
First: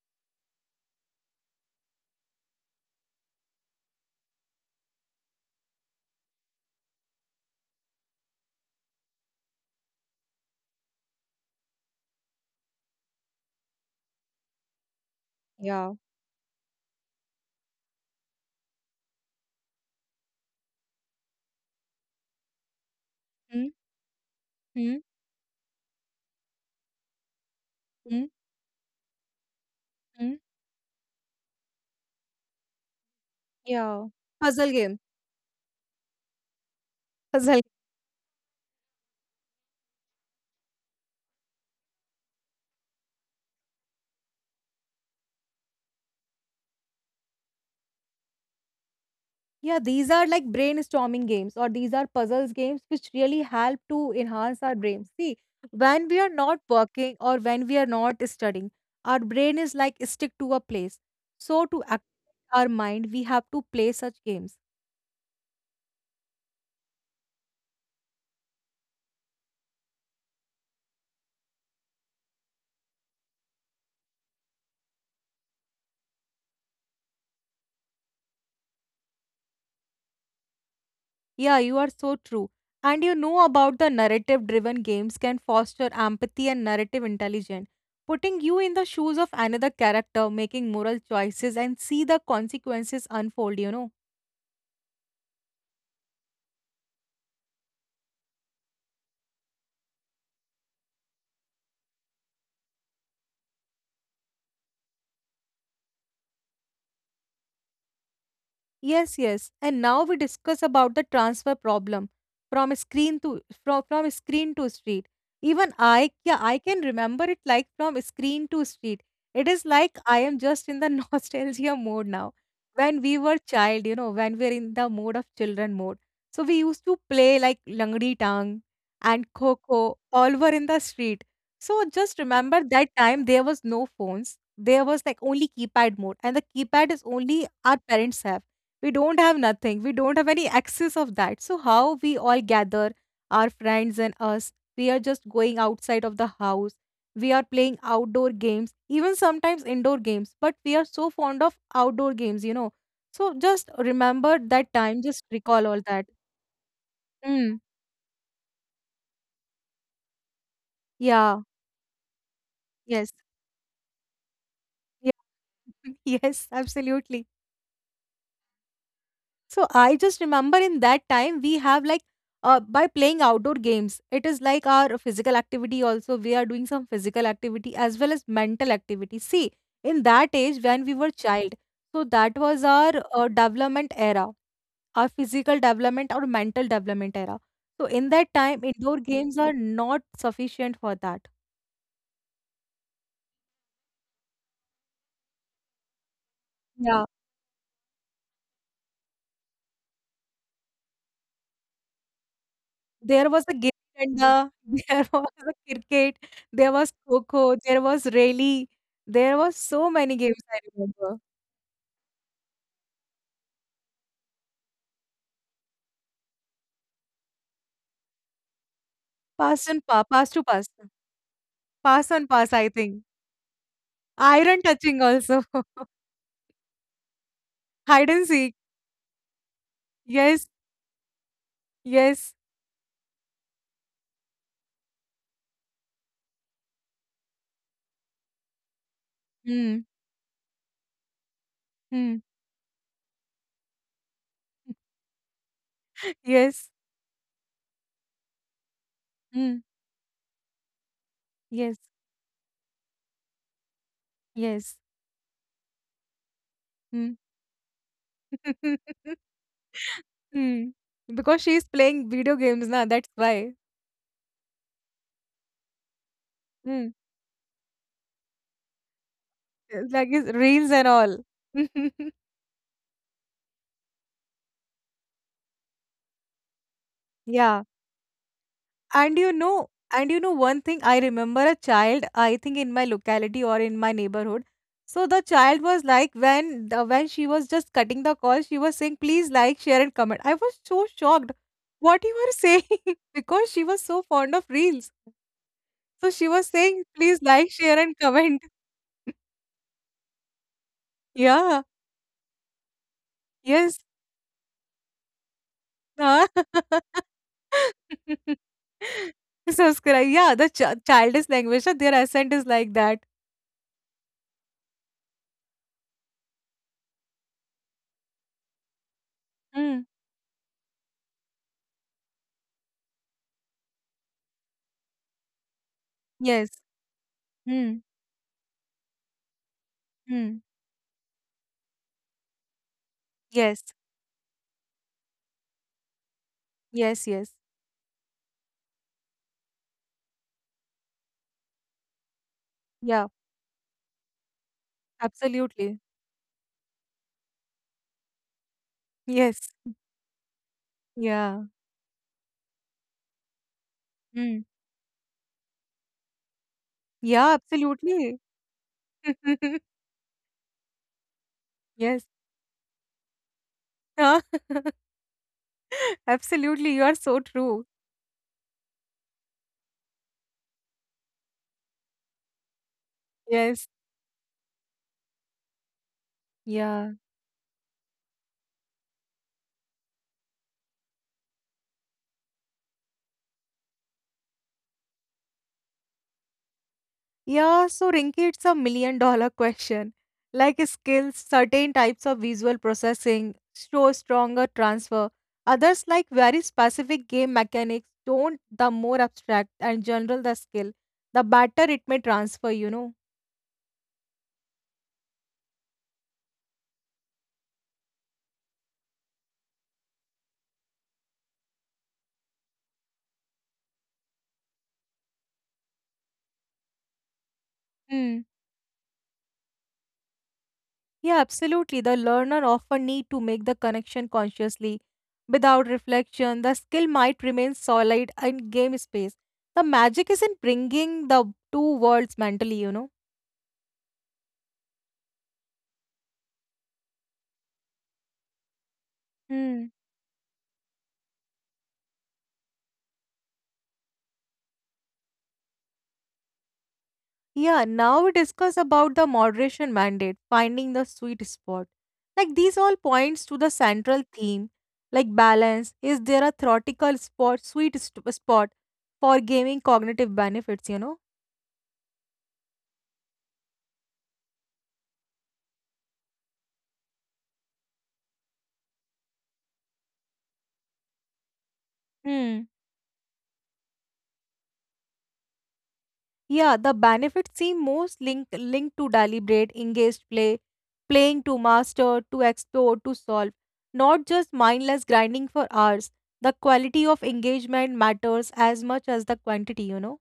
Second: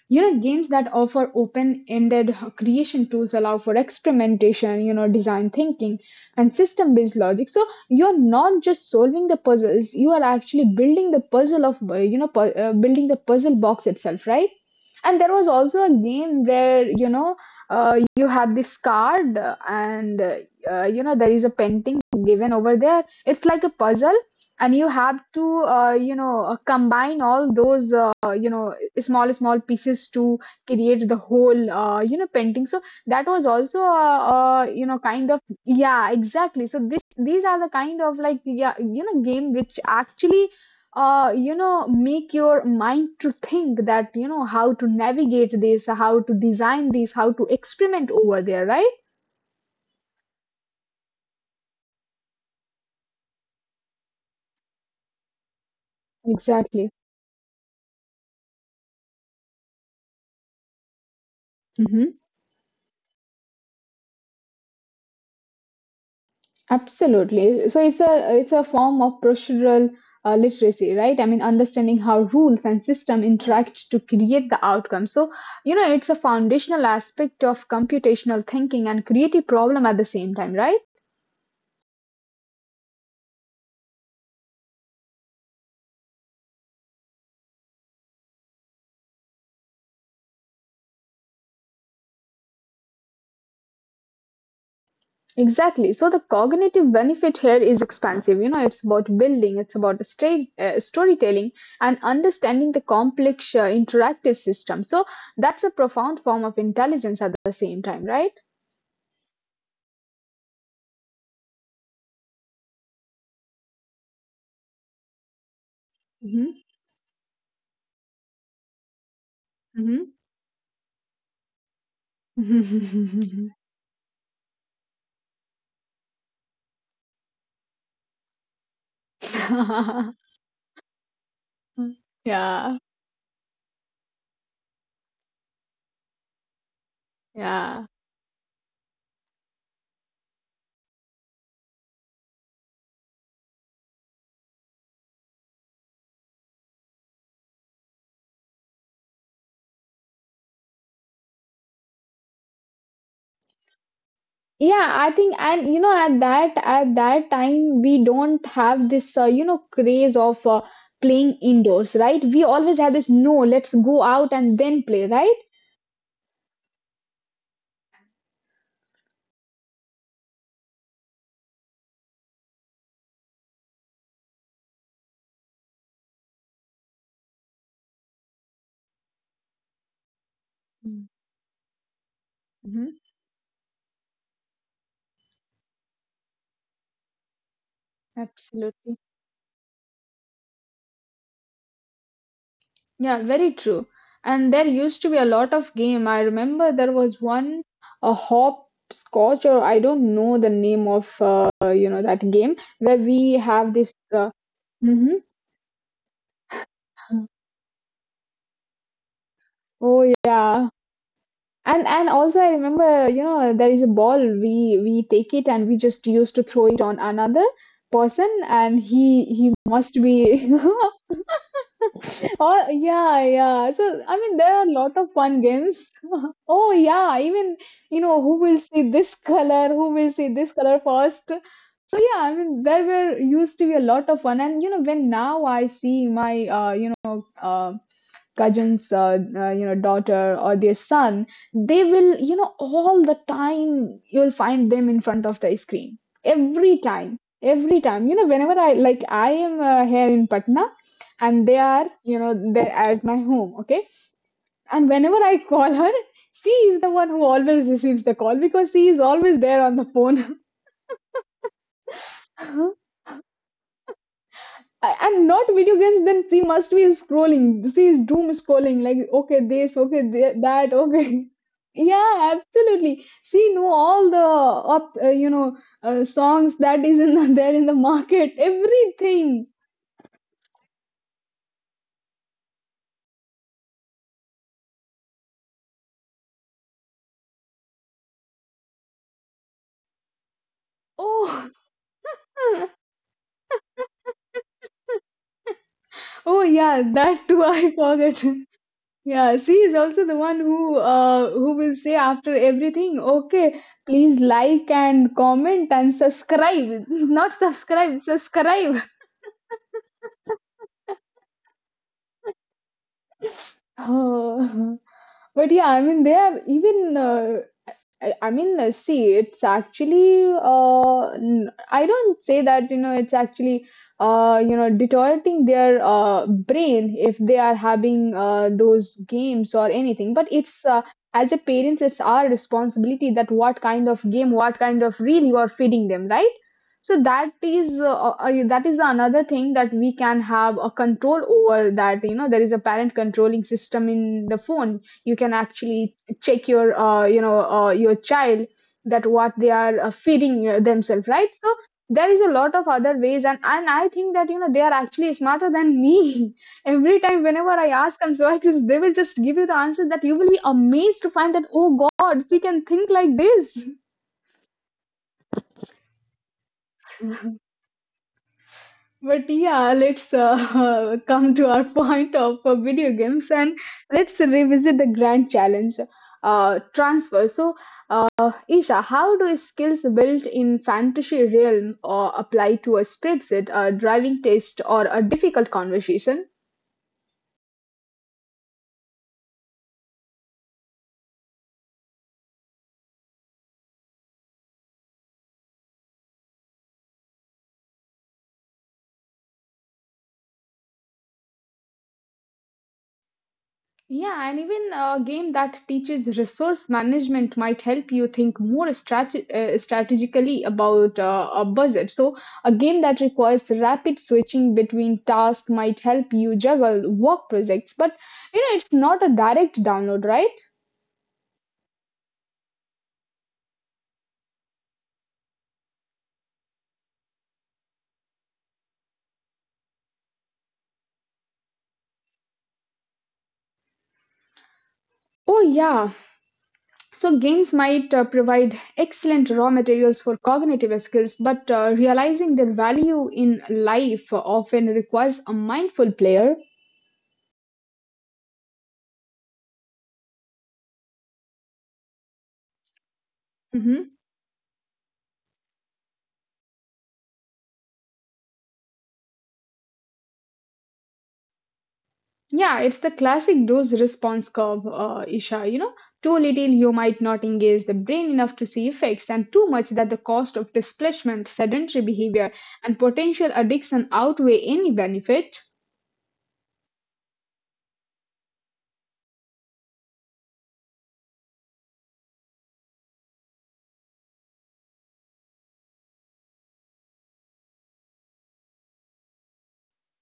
Speaker 1: You know, games that offer open ended creation tools allow for experimentation, you know, design thinking, and system based logic. So you're not just solving the puzzles, you are actually building the puzzle of, building the puzzle box itself, right? And there was also a
Speaker 2: Yeah.
Speaker 1: game where, you know, you have this card, and you know, there is a painting given over there. It's
Speaker 2: Hmm,
Speaker 1: like a puzzle, and you
Speaker 2: hmm,
Speaker 1: have to, combine all those,
Speaker 2: hmm,
Speaker 1: you know small small pieces
Speaker 2: hmm.
Speaker 1: to create the whole, painting. So that was also
Speaker 2: Yeah.
Speaker 1: a,
Speaker 2: Puzzle
Speaker 1: a you
Speaker 2: game.
Speaker 1: know, kind of, yeah, exactly. So this, these are
Speaker 2: Puzzle.
Speaker 1: the kind of, like, yeah, you know, game which actually make your mind to think that, you know, how to navigate this, how to design this, how to experiment over there, right?
Speaker 2: Yeah, these are like brainstorming games or these are puzzles games which really help to enhance our brain. See, when we are not
Speaker 1: Exactly.
Speaker 2: working or when we are not studying, our brain is like stick to a place. So to activate
Speaker 1: Mhm.
Speaker 2: our mind, we have to play such games.
Speaker 1: Absolutely. So it's a, it's a form of procedural literacy, right? I mean, understanding how rules and system interact to create the outcome. So, you know, it's a foundational aspect of computational thinking and creative problem at the same time, right?
Speaker 2: Yeah, you are so true. And you know about the narrative driven games can foster empathy and narrative intelligence, putting you in the shoes of another character, making moral choices, and see the consequences unfold, you know.
Speaker 1: Exactly. So the cognitive benefit here is expansive. You know, it's about building, it's about storytelling, and understanding the complex interactive system. So that's a profound form of intelligence at the same time, right?
Speaker 2: Yes, yes. And now we discuss about the transfer problem from a screen to street. Even I, yeah, I can remember it like from screen to street. It is like I
Speaker 1: Hmm.
Speaker 2: am just in the nostalgia mode now. When we were
Speaker 1: Hmm.
Speaker 2: child, you know, when we are in the mode of children mode. So we used to play like Langdi Tang and Kho Kho, all were in the street. So just remember
Speaker 1: Yeah,
Speaker 2: that time there was no phones. There was like only keypad mode, and the keypad is only our
Speaker 1: yeah.
Speaker 2: parents have. We don't have nothing, we don't have any access of that. So how we all gather our friends and us, we are just going outside of the house. We are playing outdoor games, even sometimes indoor games, but we are so fond of outdoor games, you know. So just remember that
Speaker 1: Yeah,
Speaker 2: time,
Speaker 1: I
Speaker 2: just
Speaker 1: think,
Speaker 2: recall
Speaker 1: and
Speaker 2: all
Speaker 1: you know,
Speaker 2: that.
Speaker 1: at that
Speaker 2: Mm.
Speaker 1: time we don't have this you know, craze of
Speaker 2: Yeah.
Speaker 1: playing indoors, right? We always have this,
Speaker 2: Yes.
Speaker 1: no, let's go out and then play, right?
Speaker 2: Yeah. Yes, absolutely. So I just remember in that time we have like by playing outdoor games, it is like our physical activity also. We are doing some physical activity as well as mental activity. See, in that age when we were child, so that was
Speaker 1: Mm-hmm.
Speaker 2: our development era, our physical development or mental development era. So in that time,
Speaker 1: Absolutely.
Speaker 2: indoor games are not sufficient for that.
Speaker 1: Yeah, very true. And there used to be a lot of game. I remember there was one, a hopscotch, or I don't know the name of you know, that game where
Speaker 2: There
Speaker 1: we
Speaker 2: was a game,
Speaker 1: have this
Speaker 2: danda, there
Speaker 1: mhm.
Speaker 2: was a cricket, there was kho-kho, there was rally, there was so
Speaker 1: Oh
Speaker 2: many games I
Speaker 1: yeah.
Speaker 2: remember.
Speaker 1: And also I remember, you know, there is a ball. We take it and we just used to throw it on another person, and he
Speaker 2: Pass and
Speaker 1: must
Speaker 2: pa pass to
Speaker 1: be.
Speaker 2: pass, pass and pass
Speaker 1: Oh,
Speaker 2: I think.
Speaker 1: yeah, yeah. So, I mean, there
Speaker 2: Iron
Speaker 1: are a lot
Speaker 2: touching
Speaker 1: of fun
Speaker 2: also,
Speaker 1: games. Oh, yeah. Even, you
Speaker 2: hide
Speaker 1: know,
Speaker 2: and
Speaker 1: who
Speaker 2: seek.
Speaker 1: will see this color? Who will see
Speaker 2: Yes,
Speaker 1: this color first? So, yeah,
Speaker 2: yes.
Speaker 1: I mean, there were used to be a lot of fun. And, you know, when now I see my, cousin's you know,
Speaker 2: Mm,
Speaker 1: daughter or their son, they will,
Speaker 2: mm.
Speaker 1: you know, all the time you'll find them in front of the screen,
Speaker 2: Yes.
Speaker 1: every time, every time, you know, whenever I like, I
Speaker 2: Mm.
Speaker 1: am here in Patna, and they
Speaker 2: Yes.
Speaker 1: are, you know, they're at my home, okay?
Speaker 2: Yes.
Speaker 1: And whenever I call her, she is the one
Speaker 2: Mm.
Speaker 1: who always receives the call because she is always there on the phone.
Speaker 2: Mm. Because she's playing video games na, that's why.
Speaker 1: and not video games, then she must be
Speaker 2: Mm.
Speaker 1: scrolling. She is doom scrolling, like, okay this,
Speaker 2: It's
Speaker 1: okay
Speaker 2: like it's
Speaker 1: that,
Speaker 2: reels and all.
Speaker 1: okay. yeah, absolutely, she know all the up you know, songs that is in the, there in
Speaker 2: Yeah.
Speaker 1: the market, everything.
Speaker 2: And you know one thing, I remember a child, I think in my locality or in my neighborhood. So the child was like when when she was just cutting the call, she was saying, please like, share and comment. I was so shocked
Speaker 1: Oh.
Speaker 2: what you were saying because she was so fond of reels. So she
Speaker 1: oh
Speaker 2: was
Speaker 1: yeah,
Speaker 2: saying, please
Speaker 1: that too,
Speaker 2: like,
Speaker 1: I
Speaker 2: share and
Speaker 1: forget.
Speaker 2: comment.
Speaker 1: Yeah, she is also the one who
Speaker 2: Yeah,
Speaker 1: will say after everything, okay,
Speaker 2: yes.
Speaker 1: please like and comment and
Speaker 2: Huh?
Speaker 1: subscribe. Not subscribe, subscribe.
Speaker 2: Subscribe. Yeah, the childish language, their accent is like that.
Speaker 1: Oh. But yeah, I mean they are even see, it's
Speaker 2: Mm.
Speaker 1: actually, I don't say that, you know, it's actually, you know, deteriorating their
Speaker 2: Yes.
Speaker 1: brain if they are
Speaker 2: Mm.
Speaker 1: having those games or anything. But
Speaker 2: Mm.
Speaker 1: it's, as a parents, it's our responsibility that what
Speaker 2: Yes,
Speaker 1: kind of game, what kind of reel you are feeding them, right? So
Speaker 2: yes, yes.
Speaker 1: that is another thing that we can have a control over that, you know, there is a parent
Speaker 2: Yeah,
Speaker 1: controlling system in the phone. You can
Speaker 2: absolutely.
Speaker 1: actually check your, your child, that what
Speaker 2: Yes.
Speaker 1: they are feeding themselves, right?
Speaker 2: Yeah.
Speaker 1: So there is a lot of other ways, and I think that, you
Speaker 2: Mm.
Speaker 1: know, they are actually smarter than me. every time
Speaker 2: Yeah,
Speaker 1: whenever I ask them,
Speaker 2: absolutely.
Speaker 1: so I just, they will just give you the answer that you will be amazed to find that, oh
Speaker 2: Yes.
Speaker 1: god, she can think like this.
Speaker 2: Huh? Absolutely. You are so true.
Speaker 1: but yeah, let's come to our point of video games. And
Speaker 2: Yes.
Speaker 1: let's revisit the grand challenge,
Speaker 2: Yeah.
Speaker 1: transfer. So, Isha, how do skills built in fantasy realm or apply to a spreadsheet, a driving test, or a difficult conversation?
Speaker 2: Yeah. So, Rinki, it's a million dollar question. Like skills, certain types of visual processing show stronger transfer. Others, like very specific game mechanics, don't. The more abstract and general the skill, the better it may transfer, you know.
Speaker 1: Yeah, and even a game that teaches resource management might help you think more strategically about a budget. So a game that requires rapid switching between tasks might help you juggle work projects, but
Speaker 2: Hmm.
Speaker 1: you know, it's not a direct download, right?
Speaker 2: Yeah, absolutely. The learner often need to make the connection consciously. Without reflection, the skill might remain solid in game space. The magic is in bringing the two worlds mentally, you know.
Speaker 1: Oh, yeah. So games might provide excellent raw
Speaker 2: Hmm.
Speaker 1: materials for cognitive skills, but realizing their value in life often requires a mindful player.
Speaker 2: Yeah, now we discuss about the moderation mandate, finding the sweet spot. Like these all points to the
Speaker 1: Mhm.
Speaker 2: central theme, like balance. Is there a theoretical spot, spot for gaming cognitive benefits, you know?
Speaker 1: Yeah, it's the classic dose response curve, Isha. You know, too little, you might not engage the brain enough to see effects, and too much that the cost of displacement, sedentary behavior, and potential addiction outweigh any benefit.
Speaker 2: Yeah, the benefits seem most linked to deliberate, engaged play, playing to master, to explore, to solve, not just mindless grinding for hours. The quality of engagement matters as much as the quantity, you know.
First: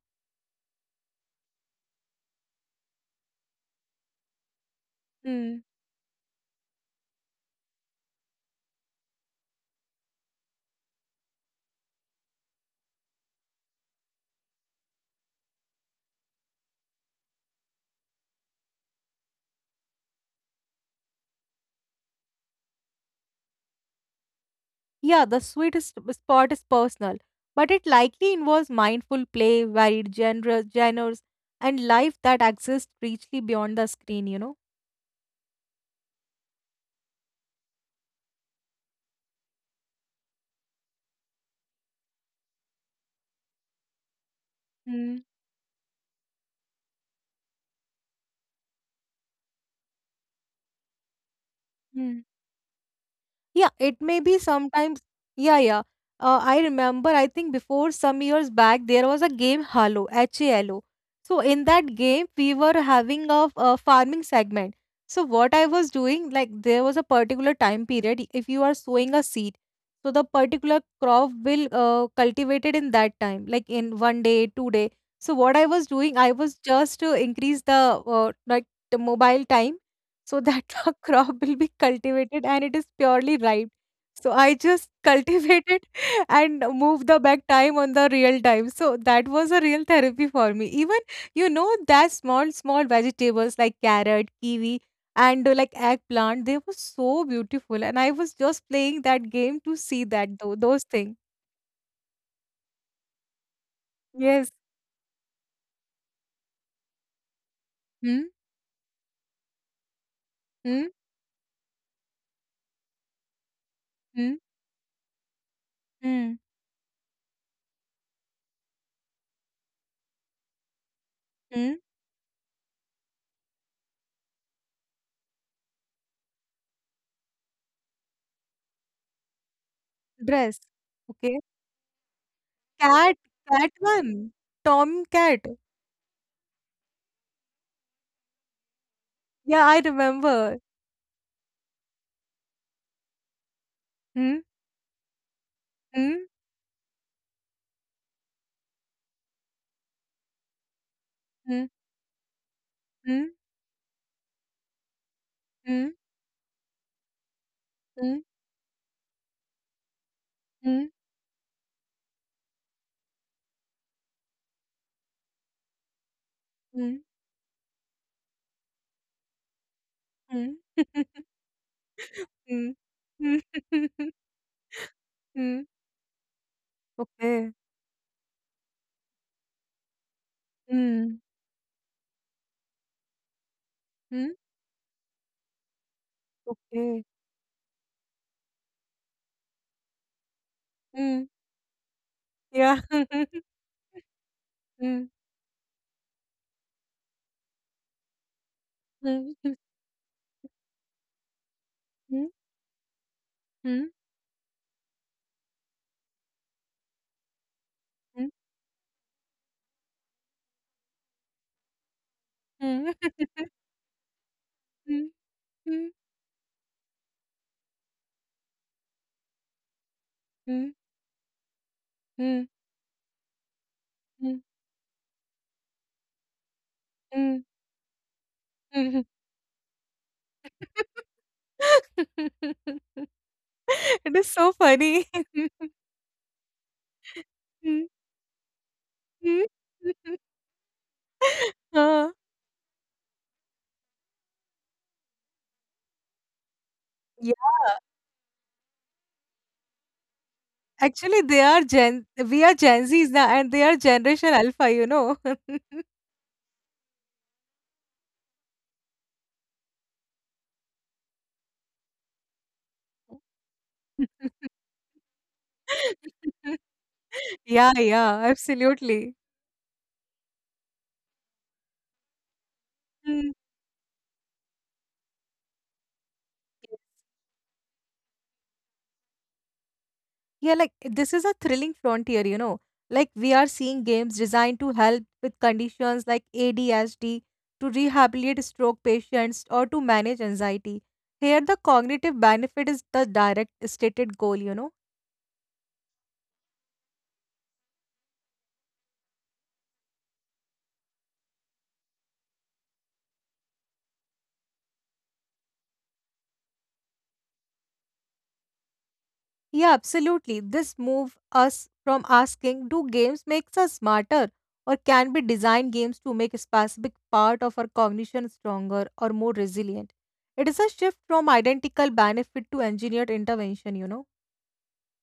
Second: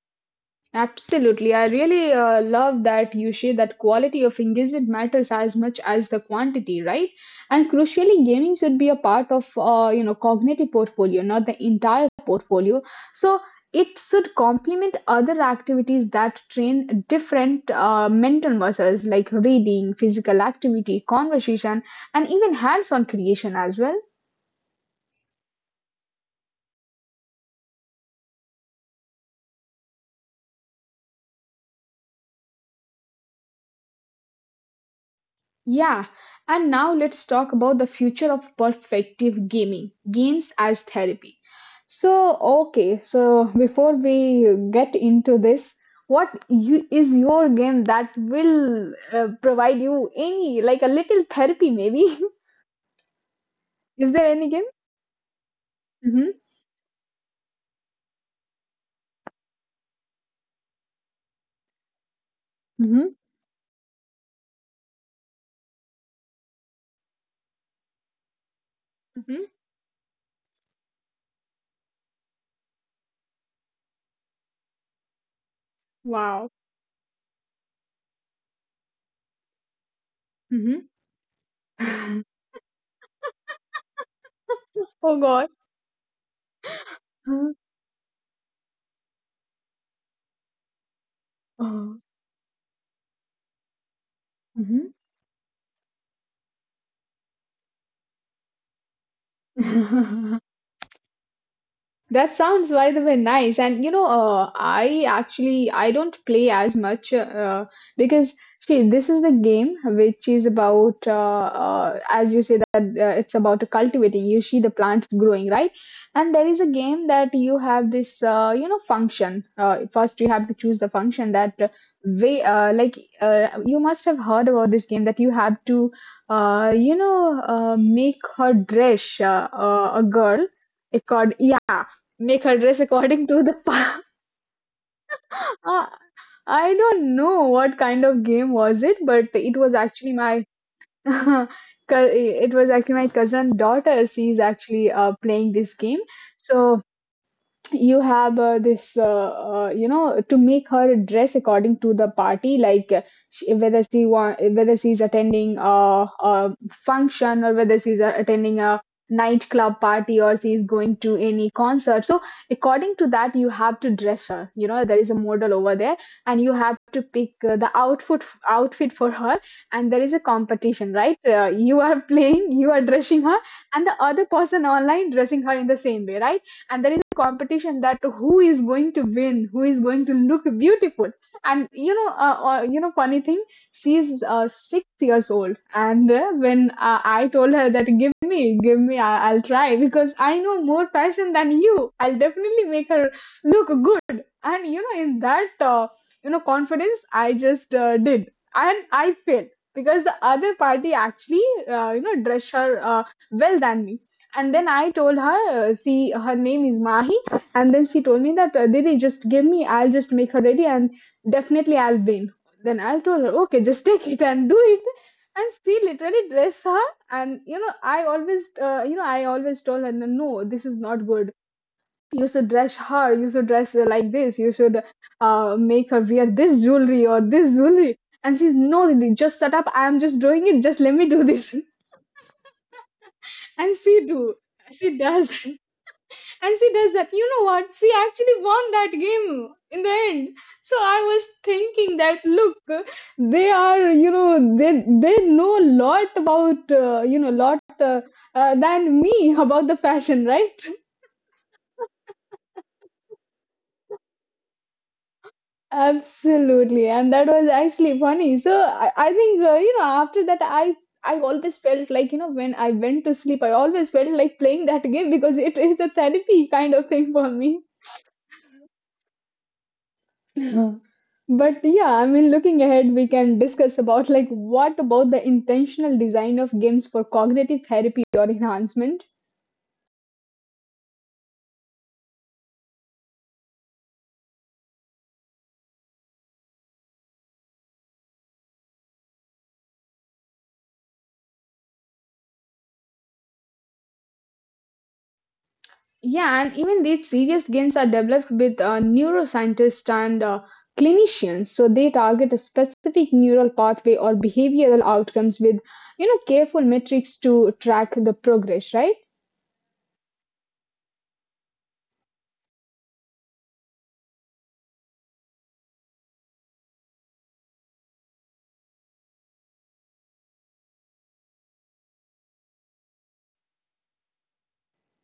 Speaker 1: Absolutely. I really love that you share that quality of engagement matters as
Speaker 2: Hmm.
Speaker 1: much as the quantity, right? And crucially, gaming should be a part of, you know, cognitive portfolio, not the entire portfolio. So it should complement other activities that train different mental muscles like reading, physical activity, conversation, and even hands-on creation as well.
Speaker 2: Yeah, the sweetest spot is personal, but it likely involves mindful play, varied genres, and life that exists richly beyond the screen, you know.
Speaker 1: Yeah, and now let's talk about the future of perspective gaming, games as therapy. So, okay, so before we get
Speaker 2: Hmm.
Speaker 1: into this, is your game that will provide you any, like a little therapy
Speaker 2: Hmm.
Speaker 1: maybe?
Speaker 2: Yeah, it
Speaker 1: Is
Speaker 2: may
Speaker 1: there
Speaker 2: be
Speaker 1: any game?
Speaker 2: sometimes. Yeah, yeah.
Speaker 1: Mm-hmm,
Speaker 2: I remember, I think before some years back, there was a game Halo, Halo. So in that game, we were
Speaker 1: mm-hmm,
Speaker 2: having a farming segment. So what I was doing, like there was a particular time period, if you are sowing a
Speaker 1: mm-hmm.
Speaker 2: seed, so the particular crop will cultivated in that time, like in one day, two day. So what I was doing, I
Speaker 1: Wow.
Speaker 2: was just to increase the like the mobile time so that a crop will be
Speaker 1: Mm-hmm.
Speaker 2: cultivated and it is purely ripe. So I just
Speaker 1: Oh God.
Speaker 2: cultivate it and move the back time on the real time. So that was a real therapy for me. Even you know that small small vegetables like carrot, kiwi,
Speaker 1: Mm-hmm.
Speaker 2: and like eggplant, they were so beautiful, and I was just playing that game to see that though those things.
Speaker 1: That sounds, by the way, nice. And you know,
Speaker 2: Yes.
Speaker 1: I don't play as much
Speaker 2: Hmm.
Speaker 1: because see, this is the game which is
Speaker 2: Hmm.
Speaker 1: about, as you say that it's about cultivating.
Speaker 2: Hmm.
Speaker 1: You see the plants growing, right? And
Speaker 2: Hmm.
Speaker 1: there is a game that you have this, you know, function. First, you have to choose the function that
Speaker 2: Hmm.
Speaker 1: way, like you must have heard about this game that you have to, you know, make her dress a girl,
Speaker 2: Dress.
Speaker 1: it called
Speaker 2: Okay.
Speaker 1: make her dress
Speaker 2: Cat.
Speaker 1: according to the
Speaker 2: Cat one. Tom Cat.
Speaker 1: Uh, I don't know what kind of game was it, but it
Speaker 2: Yeah,
Speaker 1: was
Speaker 2: I
Speaker 1: actually my
Speaker 2: remember.
Speaker 1: cou- it was actually my cousin daughter,
Speaker 2: Mhm,
Speaker 1: she's actually playing this game.
Speaker 2: mhm,
Speaker 1: So you have this you know, to make her dress
Speaker 2: mhm,
Speaker 1: according to the party, like
Speaker 2: mhm,
Speaker 1: she, whether she want whether she's attending
Speaker 2: mhm,
Speaker 1: a function, or whether she's
Speaker 2: mhm,
Speaker 1: attending a nightclub party, or she's
Speaker 2: mhm,
Speaker 1: going to any concert. So according to that, you have to dress her. You know, there is a model over there and you have to
Speaker 2: mhm,
Speaker 1: pick the outfit for her. And there is a
Speaker 2: mhm, mhm, mhm,
Speaker 1: competition, right?
Speaker 2: mhm.
Speaker 1: You are playing, you are dressing her, and the other person online dressing her in the same way, right? And there is a
Speaker 2: Okay.
Speaker 1: competition, that who is going to win, who is going to look beautiful.
Speaker 2: Mhm,
Speaker 1: And you know, you know, funny thing, she is
Speaker 2: mhm,
Speaker 1: 6 years old. And when
Speaker 2: okay.
Speaker 1: I told her that, give me, give me, I'll try, because I know more
Speaker 2: Mhm,
Speaker 1: fashion than you, I'll definitely
Speaker 2: ja.
Speaker 1: make her look good. And you know,
Speaker 2: Mhm,
Speaker 1: in that you know, confidence, I just did, and I failed,
Speaker 2: mhm,
Speaker 1: because the other party actually you know,
Speaker 2: mhm,
Speaker 1: dressed her well than
Speaker 2: mhm,
Speaker 1: me. And then I told her, see, her name is Mahi. And then she told
Speaker 2: mhm,
Speaker 1: me that, Didi, just give me, I'll just make her ready, and definitely I'll win. Then I
Speaker 2: mhm,
Speaker 1: told her, okay, just take it and do it.
Speaker 2: mhm,
Speaker 1: And
Speaker 2: mhm, mhm,
Speaker 1: she literally dressed her. And, you know, I always, I always told her, no, this
Speaker 2: mhm,
Speaker 1: is not good, you should dress her, you should dress her like
Speaker 2: mhm,
Speaker 1: this, you should make her wear this jewelry or
Speaker 2: mhm,
Speaker 1: this jewelry. And she's no,
Speaker 2: mhm.
Speaker 1: Didi, just shut up, I'm just doing it, just let me do this. And she
Speaker 2: It is
Speaker 1: do
Speaker 2: so
Speaker 1: she
Speaker 2: funny.
Speaker 1: does and she does that. You know
Speaker 2: Mhm,
Speaker 1: what, she actually won that
Speaker 2: mhm.
Speaker 1: game in the end. So I was thinking
Speaker 2: Ah.
Speaker 1: that, look, they are, you know, they know a lot about, you know lot than me, about the fashion, right?
Speaker 2: Actually, they are Gen, we are Gen Zs now, and they are Generation Alpha, you know.
Speaker 1: Absolutely, and that was actually funny. So I think you know, after that, I always felt like, you know, when I went to sleep, I always felt like playing that game, because it is a therapy kind of thing for me.
Speaker 2: Yeah, yeah, absolutely.
Speaker 1: But yeah, I mean, looking ahead, we
Speaker 2: Mm.
Speaker 1: can discuss about, like, what about the intentional design of games for cognitive therapy or enhancement.
Speaker 2: Yeah, like this is a thrilling frontier, you know. Like we are seeing games designed to help with conditions like ADHD, to rehabilitate stroke patients, or to manage anxiety. Here, the cognitive benefit is the direct stated goal, you know.
Speaker 1: Yeah, and even these serious gains are developed with neuroscientists and clinicians. So they target a specific neural pathway or behavioral outcomes with, you know, careful metrics to track the progress, right?
Speaker 2: Yeah, absolutely. This move us from asking, do games makes us smarter? Or can we design games to make a specific part of our cognition stronger or more resilient? It is a shift from identical benefit to engineered intervention, you know.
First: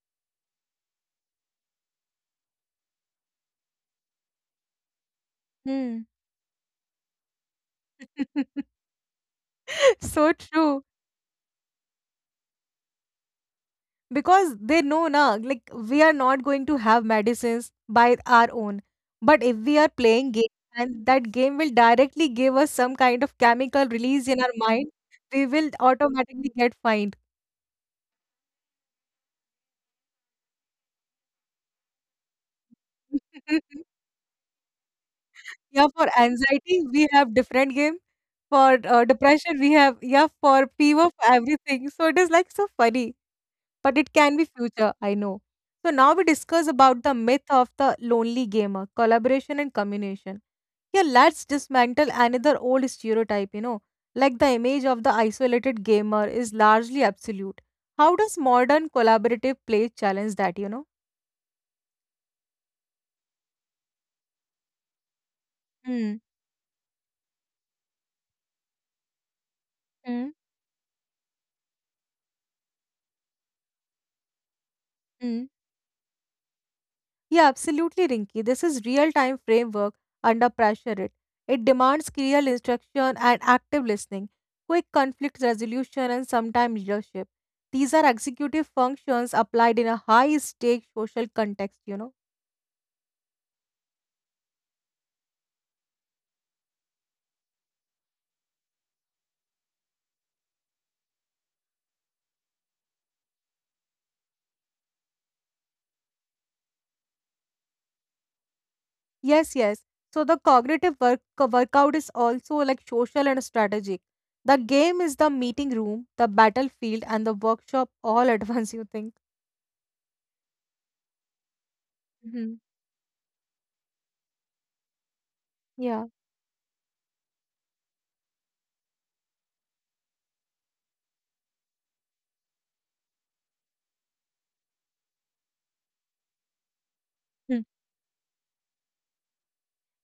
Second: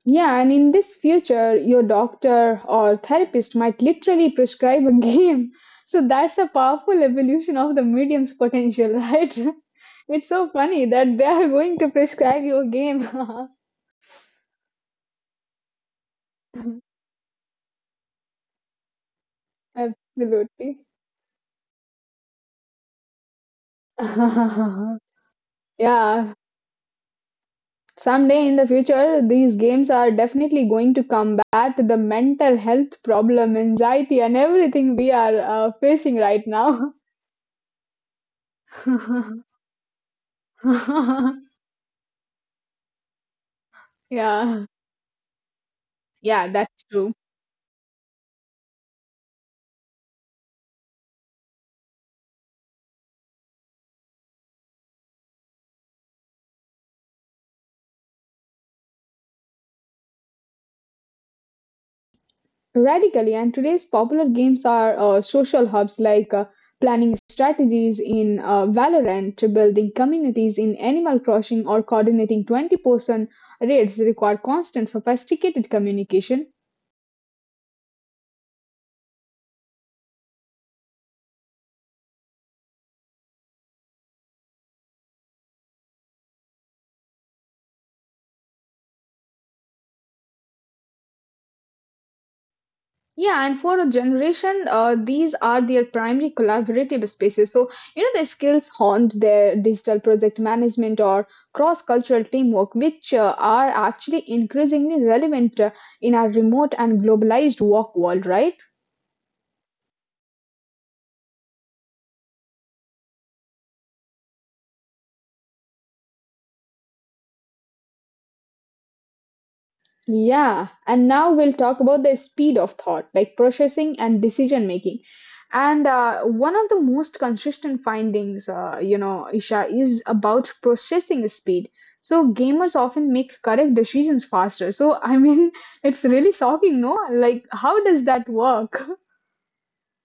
Speaker 1: Yeah, and in this future, your doctor or therapist might literally prescribe a game.
Speaker 2: Hmm.
Speaker 1: So that's a powerful evolution of the medium's potential, right? It's
Speaker 2: So
Speaker 1: so
Speaker 2: true.
Speaker 1: funny that they are going to prescribe you a game.
Speaker 2: Because they know na, like we are not going to have medicines by our own, but if we are playing game and that game will directly give us some kind of chemical release in our mind,
Speaker 1: Absolutely.
Speaker 2: we will
Speaker 1: Yeah,
Speaker 2: automatically get fined.
Speaker 1: someday in the future, these games are definitely going to combat the mental health problem, anxiety, and everything we are
Speaker 2: Yeah, for
Speaker 1: facing right
Speaker 2: anxiety
Speaker 1: now.
Speaker 2: we have different game, for depression we have, yeah, for fever, for everything, so it is like so funny, but it can be
Speaker 1: Yeah,
Speaker 2: future, I know. So now we
Speaker 1: yeah,
Speaker 2: discuss
Speaker 1: that's
Speaker 2: about
Speaker 1: true.
Speaker 2: the myth of the lonely gamer, collaboration and communication. Here, let's dismantle another old stereotype, you know, like the image of the isolated gamer is largely absolute. How does modern collaborative play challenge that, you know?
Speaker 1: Radically, and today's popular games are social hubs,
Speaker 2: Mm,
Speaker 1: like planning strategies in Valorant, building communities in Animal Crossing, or coordinating 20-person raids require constant,
Speaker 2: mm.
Speaker 1: sophisticated communication.
Speaker 2: Yeah, absolutely, Rinki. This is real-time framework under pressure. It demands clear instruction and active listening, quick conflict resolution, and sometimes leadership. These are executive functions applied in a high-stake social context, you know.
Speaker 1: Yeah, and for a generation, these are their primary collaborative spaces. So, you know, their skills honed their digital project management or cross cultural teamwork, which are actually increasingly relevant in our remote and globalized work world, right?
Speaker 2: Yes, yes. So the cognitive workout is also like social and strategic. The game is the meeting room, the battlefield, and the workshop all at once. You think?
Speaker 1: Yeah, and now we'll talk about the
Speaker 2: Hmm.
Speaker 1: speed of thought, like processing and decision making. And
Speaker 2: Yeah.
Speaker 1: one of the most consistent findings, you know, Isha, is about processing speed. So gamers often make correct decisions faster. So I mean, it's really shocking, no? Like, how does that work?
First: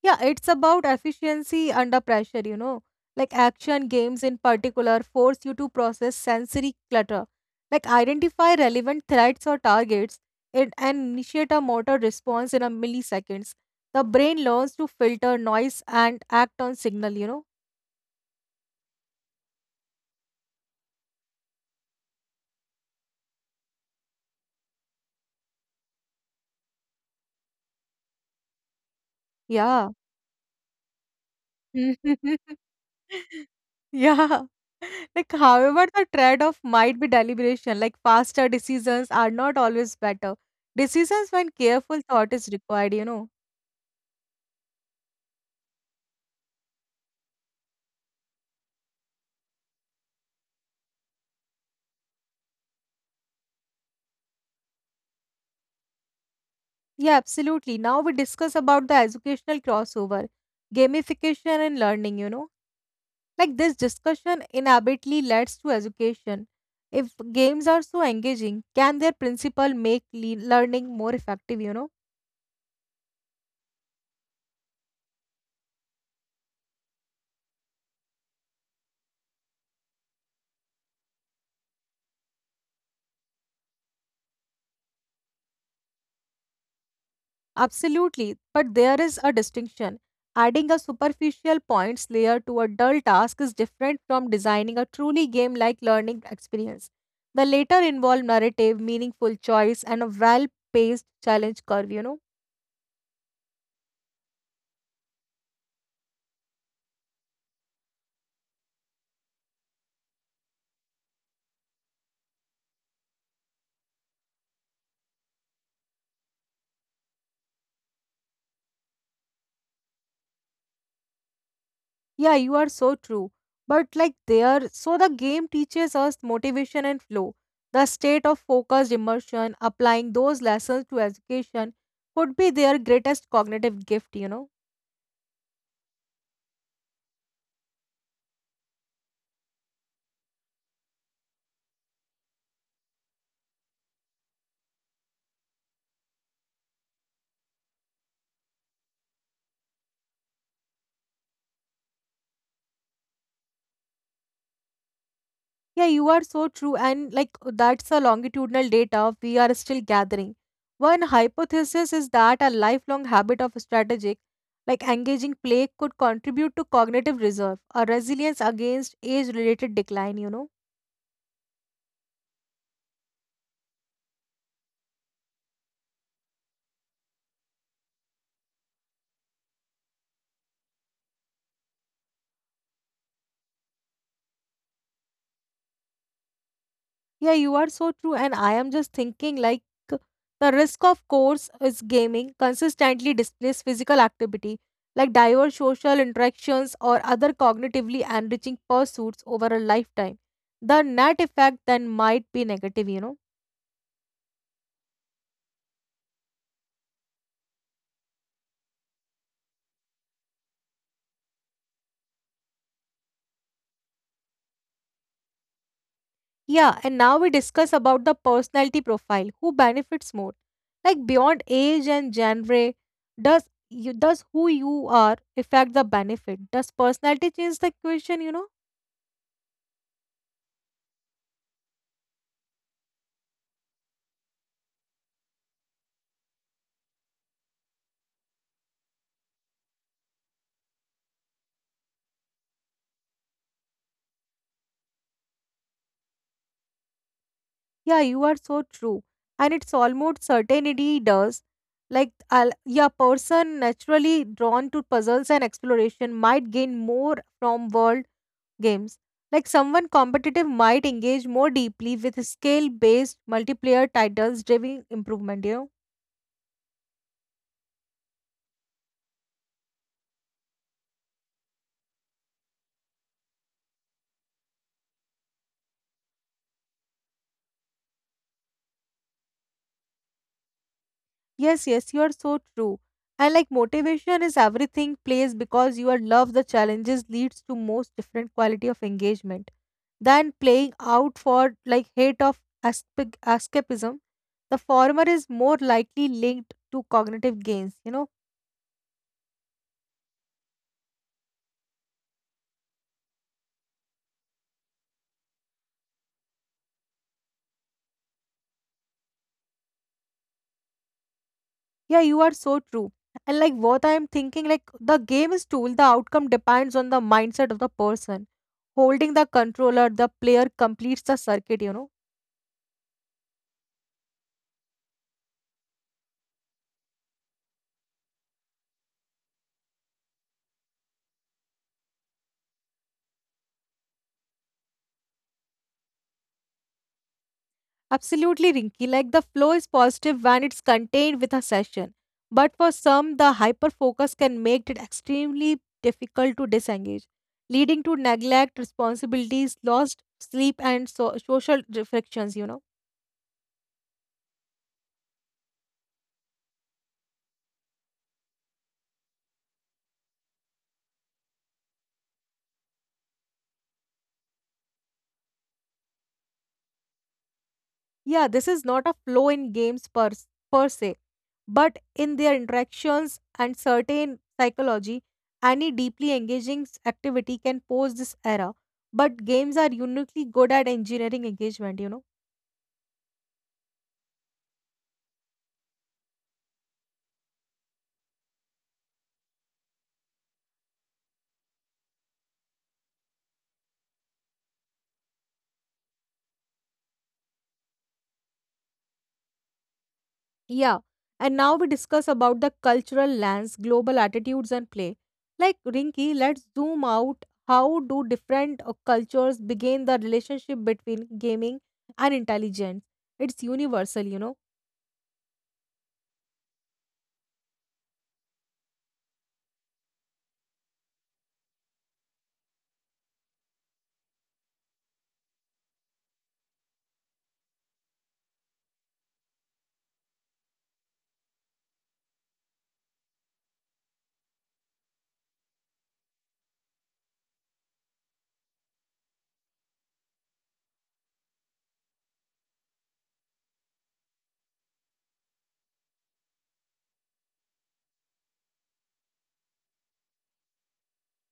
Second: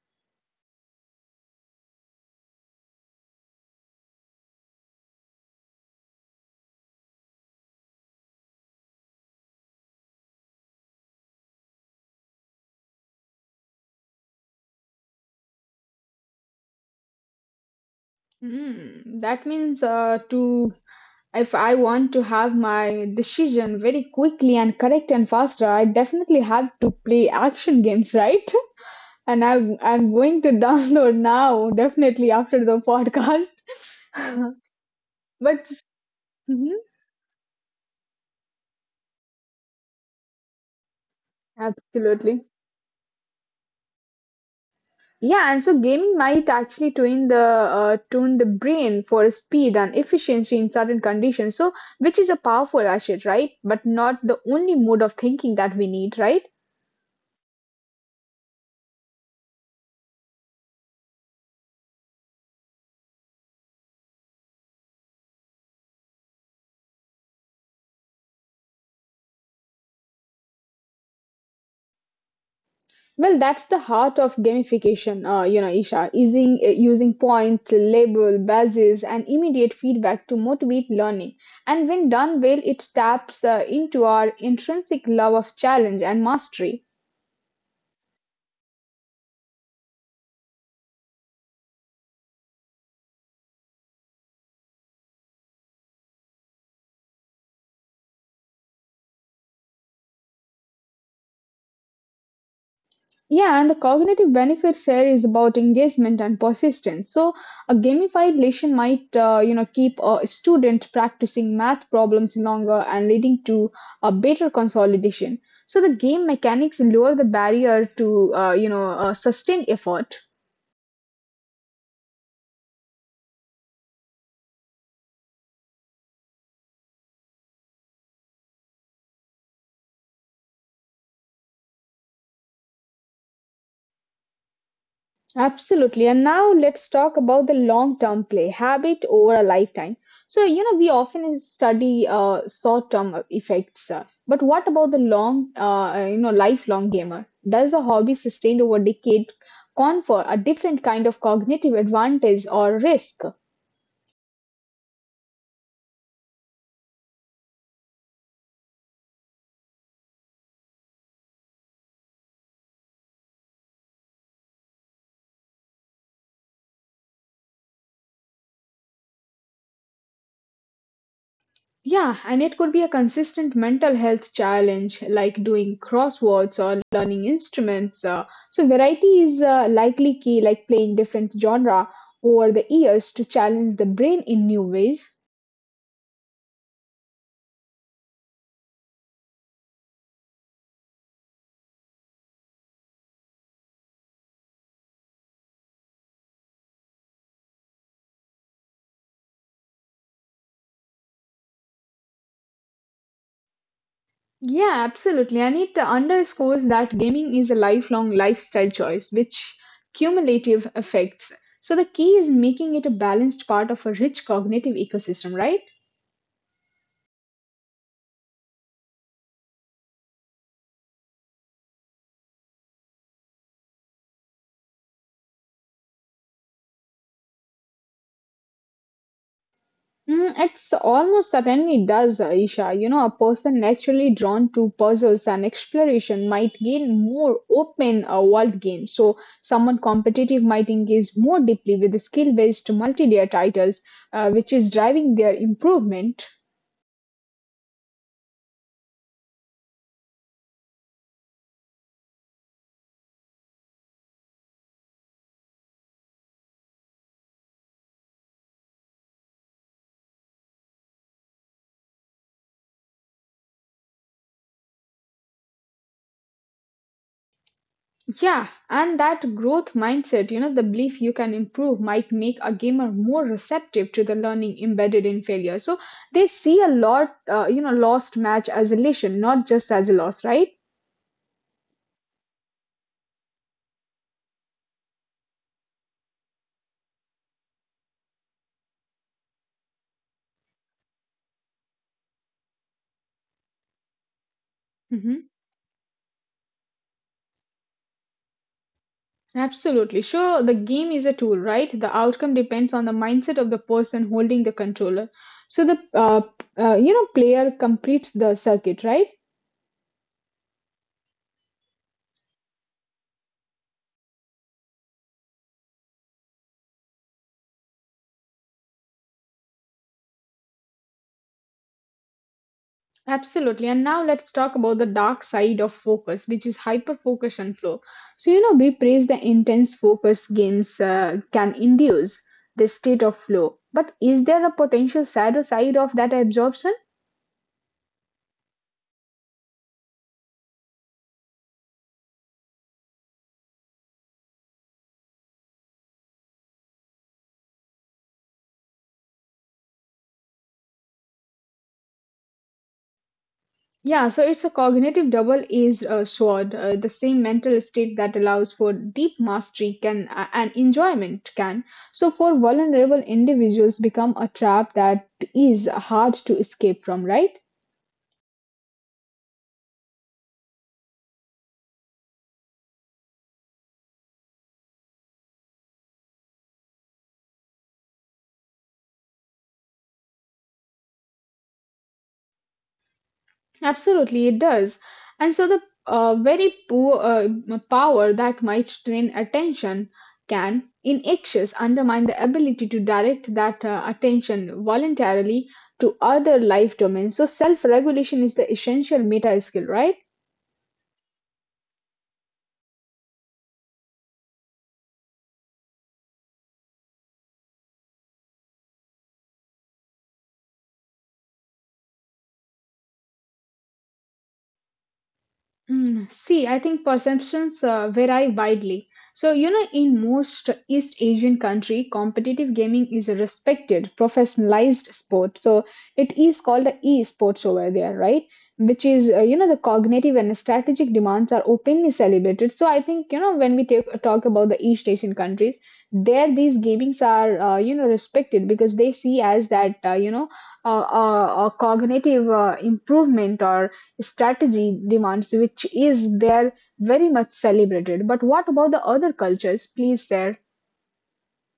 Speaker 2: Yeah, it's about efficiency under pressure, you know. Like action games in particular force you to process sensory clutter, like identify relevant threats or targets and initiate a motor response in a milliseconds. The brain learns to filter noise and act on signal, you know.
Speaker 1: Hmm, that means to if I want to have my decision very quickly and correct and faster, I definitely have to play action games, right? And I'm
Speaker 2: Yeah.
Speaker 1: I'm going to download now, definitely after the podcast.
Speaker 2: Yeah. Like,
Speaker 1: But
Speaker 2: however, the trade-off
Speaker 1: mhm,
Speaker 2: might be deliberation. Like, faster decisions are not always better. Decisions when careful thought
Speaker 1: absolutely,
Speaker 2: is required, you know.
Speaker 1: yeah. And so gaming might actually tune the brain for speed and efficiency in certain conditions. So, which is a powerful asset, right? But not the only mode of thinking that we need, right?
Speaker 2: Yeah, absolutely. Now we discuss about the educational crossover, gamification and learning, you know. Like this discussion inevitably leads to education. If games are so engaging, can their principle make learning more effective,
Speaker 1: Well, that's the heart of gamification, you know, Isha, using, points, label, badges, and immediate feedback to motivate learning. And when done well, it taps into our intrinsic love of challenge and mastery.
Speaker 2: Absolutely. But there is a distinction. Adding a superficial points layer to a dull task is different from designing a truly game like learning experience. The latter involve narrative, meaningful choice, and a well paced challenge curve,
Speaker 1: Yeah, and the cognitive benefits here is about engagement and persistence. So, a gamified lesson might, you know, keep a student practicing math problems longer and leading to a better consolidation. So, the game mechanics lower the barrier to, sustained effort.
Speaker 2: Yeah, you are so true. But like there, so the game teaches us motivation and flow. The state of focused immersion, applying those lessons to education, could be their greatest cognitive gift,
Speaker 1: Absolutely. And now let's talk about the long term play habit over a lifetime. So, you know, we often study short term effects, but what about the long, you know, lifelong gamer? Does a hobby sustained over decade confer a different kind of cognitive advantage or risk?
Speaker 2: Yeah, you are so true. And like that's the longitudinal data we are still gathering. One hypothesis is that a lifelong habit of strategic, like engaging play, could contribute to cognitive reserve, a resilience against age related decline,
Speaker 1: Yeah, and it could be a consistent mental health challenge like doing crosswords or learning instruments. So variety is likely key, like playing different genre over the years to challenge the brain in new ways.
Speaker 2: Yeah, you are so true. And I am just thinking like the risk of course is gaming consistently displays physical activity like diverse social interactions or other cognitively enriching pursuits over a lifetime. The net effect then might be negative,
Speaker 1: Yeah, absolutely. And it underscores that gaming is a lifelong lifestyle choice, which cumulative effects. So the key is making it a balanced part of a rich cognitive ecosystem, right?
Speaker 2: Yeah, and now we discuss about the personality profile. Who benefits more? Like beyond age and genre, does does who you are affect the benefit? Does personality change the equation,
Speaker 1: Mm, it's almost certainly does, Aisha. You know, a person naturally drawn to puzzles and exploration might gain more open world games. So, someone competitive might engage more deeply with the skill-based multi-layer titles, which is driving their improvement.
Speaker 2: Yeah, you are so true. And it's almost certainty does. Like, I'll, yeah, person naturally drawn to puzzles and exploration might gain more from world games. Like, someone competitive might engage more deeply with scale based multiplayer titles driving improvement,
Speaker 1: Yeah, and that growth mindset, you know, the belief you can improve might make a gamer more receptive to the learning embedded in failure. So, they see a lot, you know, lost match as a lesson, not just as a loss, right?
Speaker 2: Yes, yes, you are so true. And like motivation is everything plays because your love the challenges leads to most different quality of engagement than playing out for like hate of escapism. The former
Speaker 1: Mm-hmm.
Speaker 2: is more likely linked to cognitive gains,
Speaker 1: Absolutely. Sure, the game is a tool, right? The outcome depends on the mindset of the person holding the controller. So the you know, player completes the circuit, right?
Speaker 2: Yeah, you are so true. And like what I am thinking, like the game is tool, the outcome depends on the mindset of the person. Holding the controller, the player completes the circuit,
Speaker 1: Absolutely. And now let's talk about the dark side of focus, which is hyper focus and flow. So you know, we praise the intense focus games can induce this state of flow, but is there a potential shadow side of that absorption?
Speaker 2: Absolutely, Rinky. Like the flow is positive when it's contained with a session. But for some, the hyper focus can make it extremely difficult to disengage, leading to neglect, responsibilities, lost sleep, and social frictions.
Speaker 1: Yeah, so it's a cognitive double-edged sword. The same mental state that allows for deep mastery can and enjoyment can, so for vulnerable individuals, become a trap that is hard to escape from, right?
Speaker 2: Yeah, this is not a flow in games per se, but in their interactions and certain psychology, any deeply engaging activity can pose this error. But games are uniquely good at engineering engagement,
Speaker 1: Absolutely, it does. And so the very poor power that might strain attention can, in excess, undermine the ability to direct that attention voluntarily to other life domains. So self-regulation is the essential meta skill, right?
Speaker 2: Yeah, and now we discuss about the cultural lens, global attitudes, and play. Like Rinky, let's zoom out. How do different cultures begin the relationship between gaming and intelligence? It's universal,
Speaker 1: Mm, see, I think perceptions vary widely. So, you know, in most East Asian country, competitive gaming is a respected, professionalized sport. So, it is called a e-sports over there, right? Which is, you know, the cognitive and strategic demands are openly celebrated. So, I think, you know, when we talk about the East Asian countries, there these gamings are, you know, respected, because they see as that, a cognitive improvement or strategy demands, which is there very much celebrated. But what about the other cultures? Please share.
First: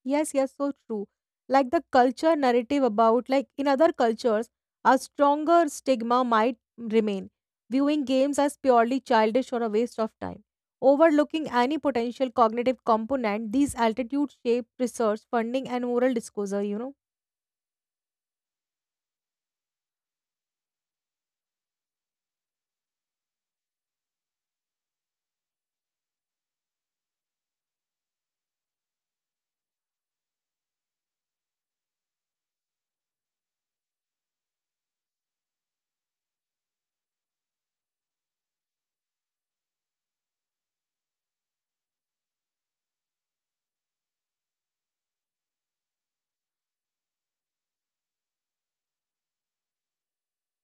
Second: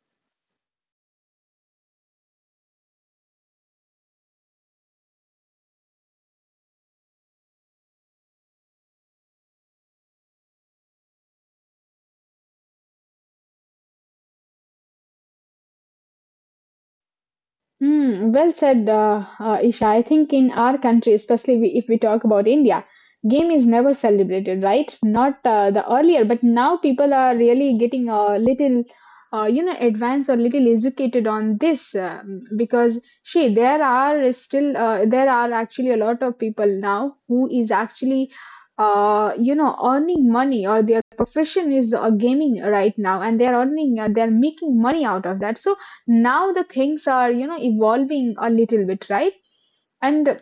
Speaker 2: Yes, yes, so true. Like the culture narrative about, like in other cultures, a stronger stigma might remain, viewing games as purely childish or a waste of time. Overlooking any potential cognitive component, these attitudes shape research, funding, and moral disclosure,
Speaker 1: Hmm, well said, Isha. I think in our country, especially we, if we talk about India, game is never celebrated, right? Not the earlier, but now people are really getting a little, advanced or little educated on this because she there are still there are actually a lot of people now who is actually, earning money or their profession is gaming right now, and they are earning, they are making money out of that. So now the things are, evolving a little bit, right? And,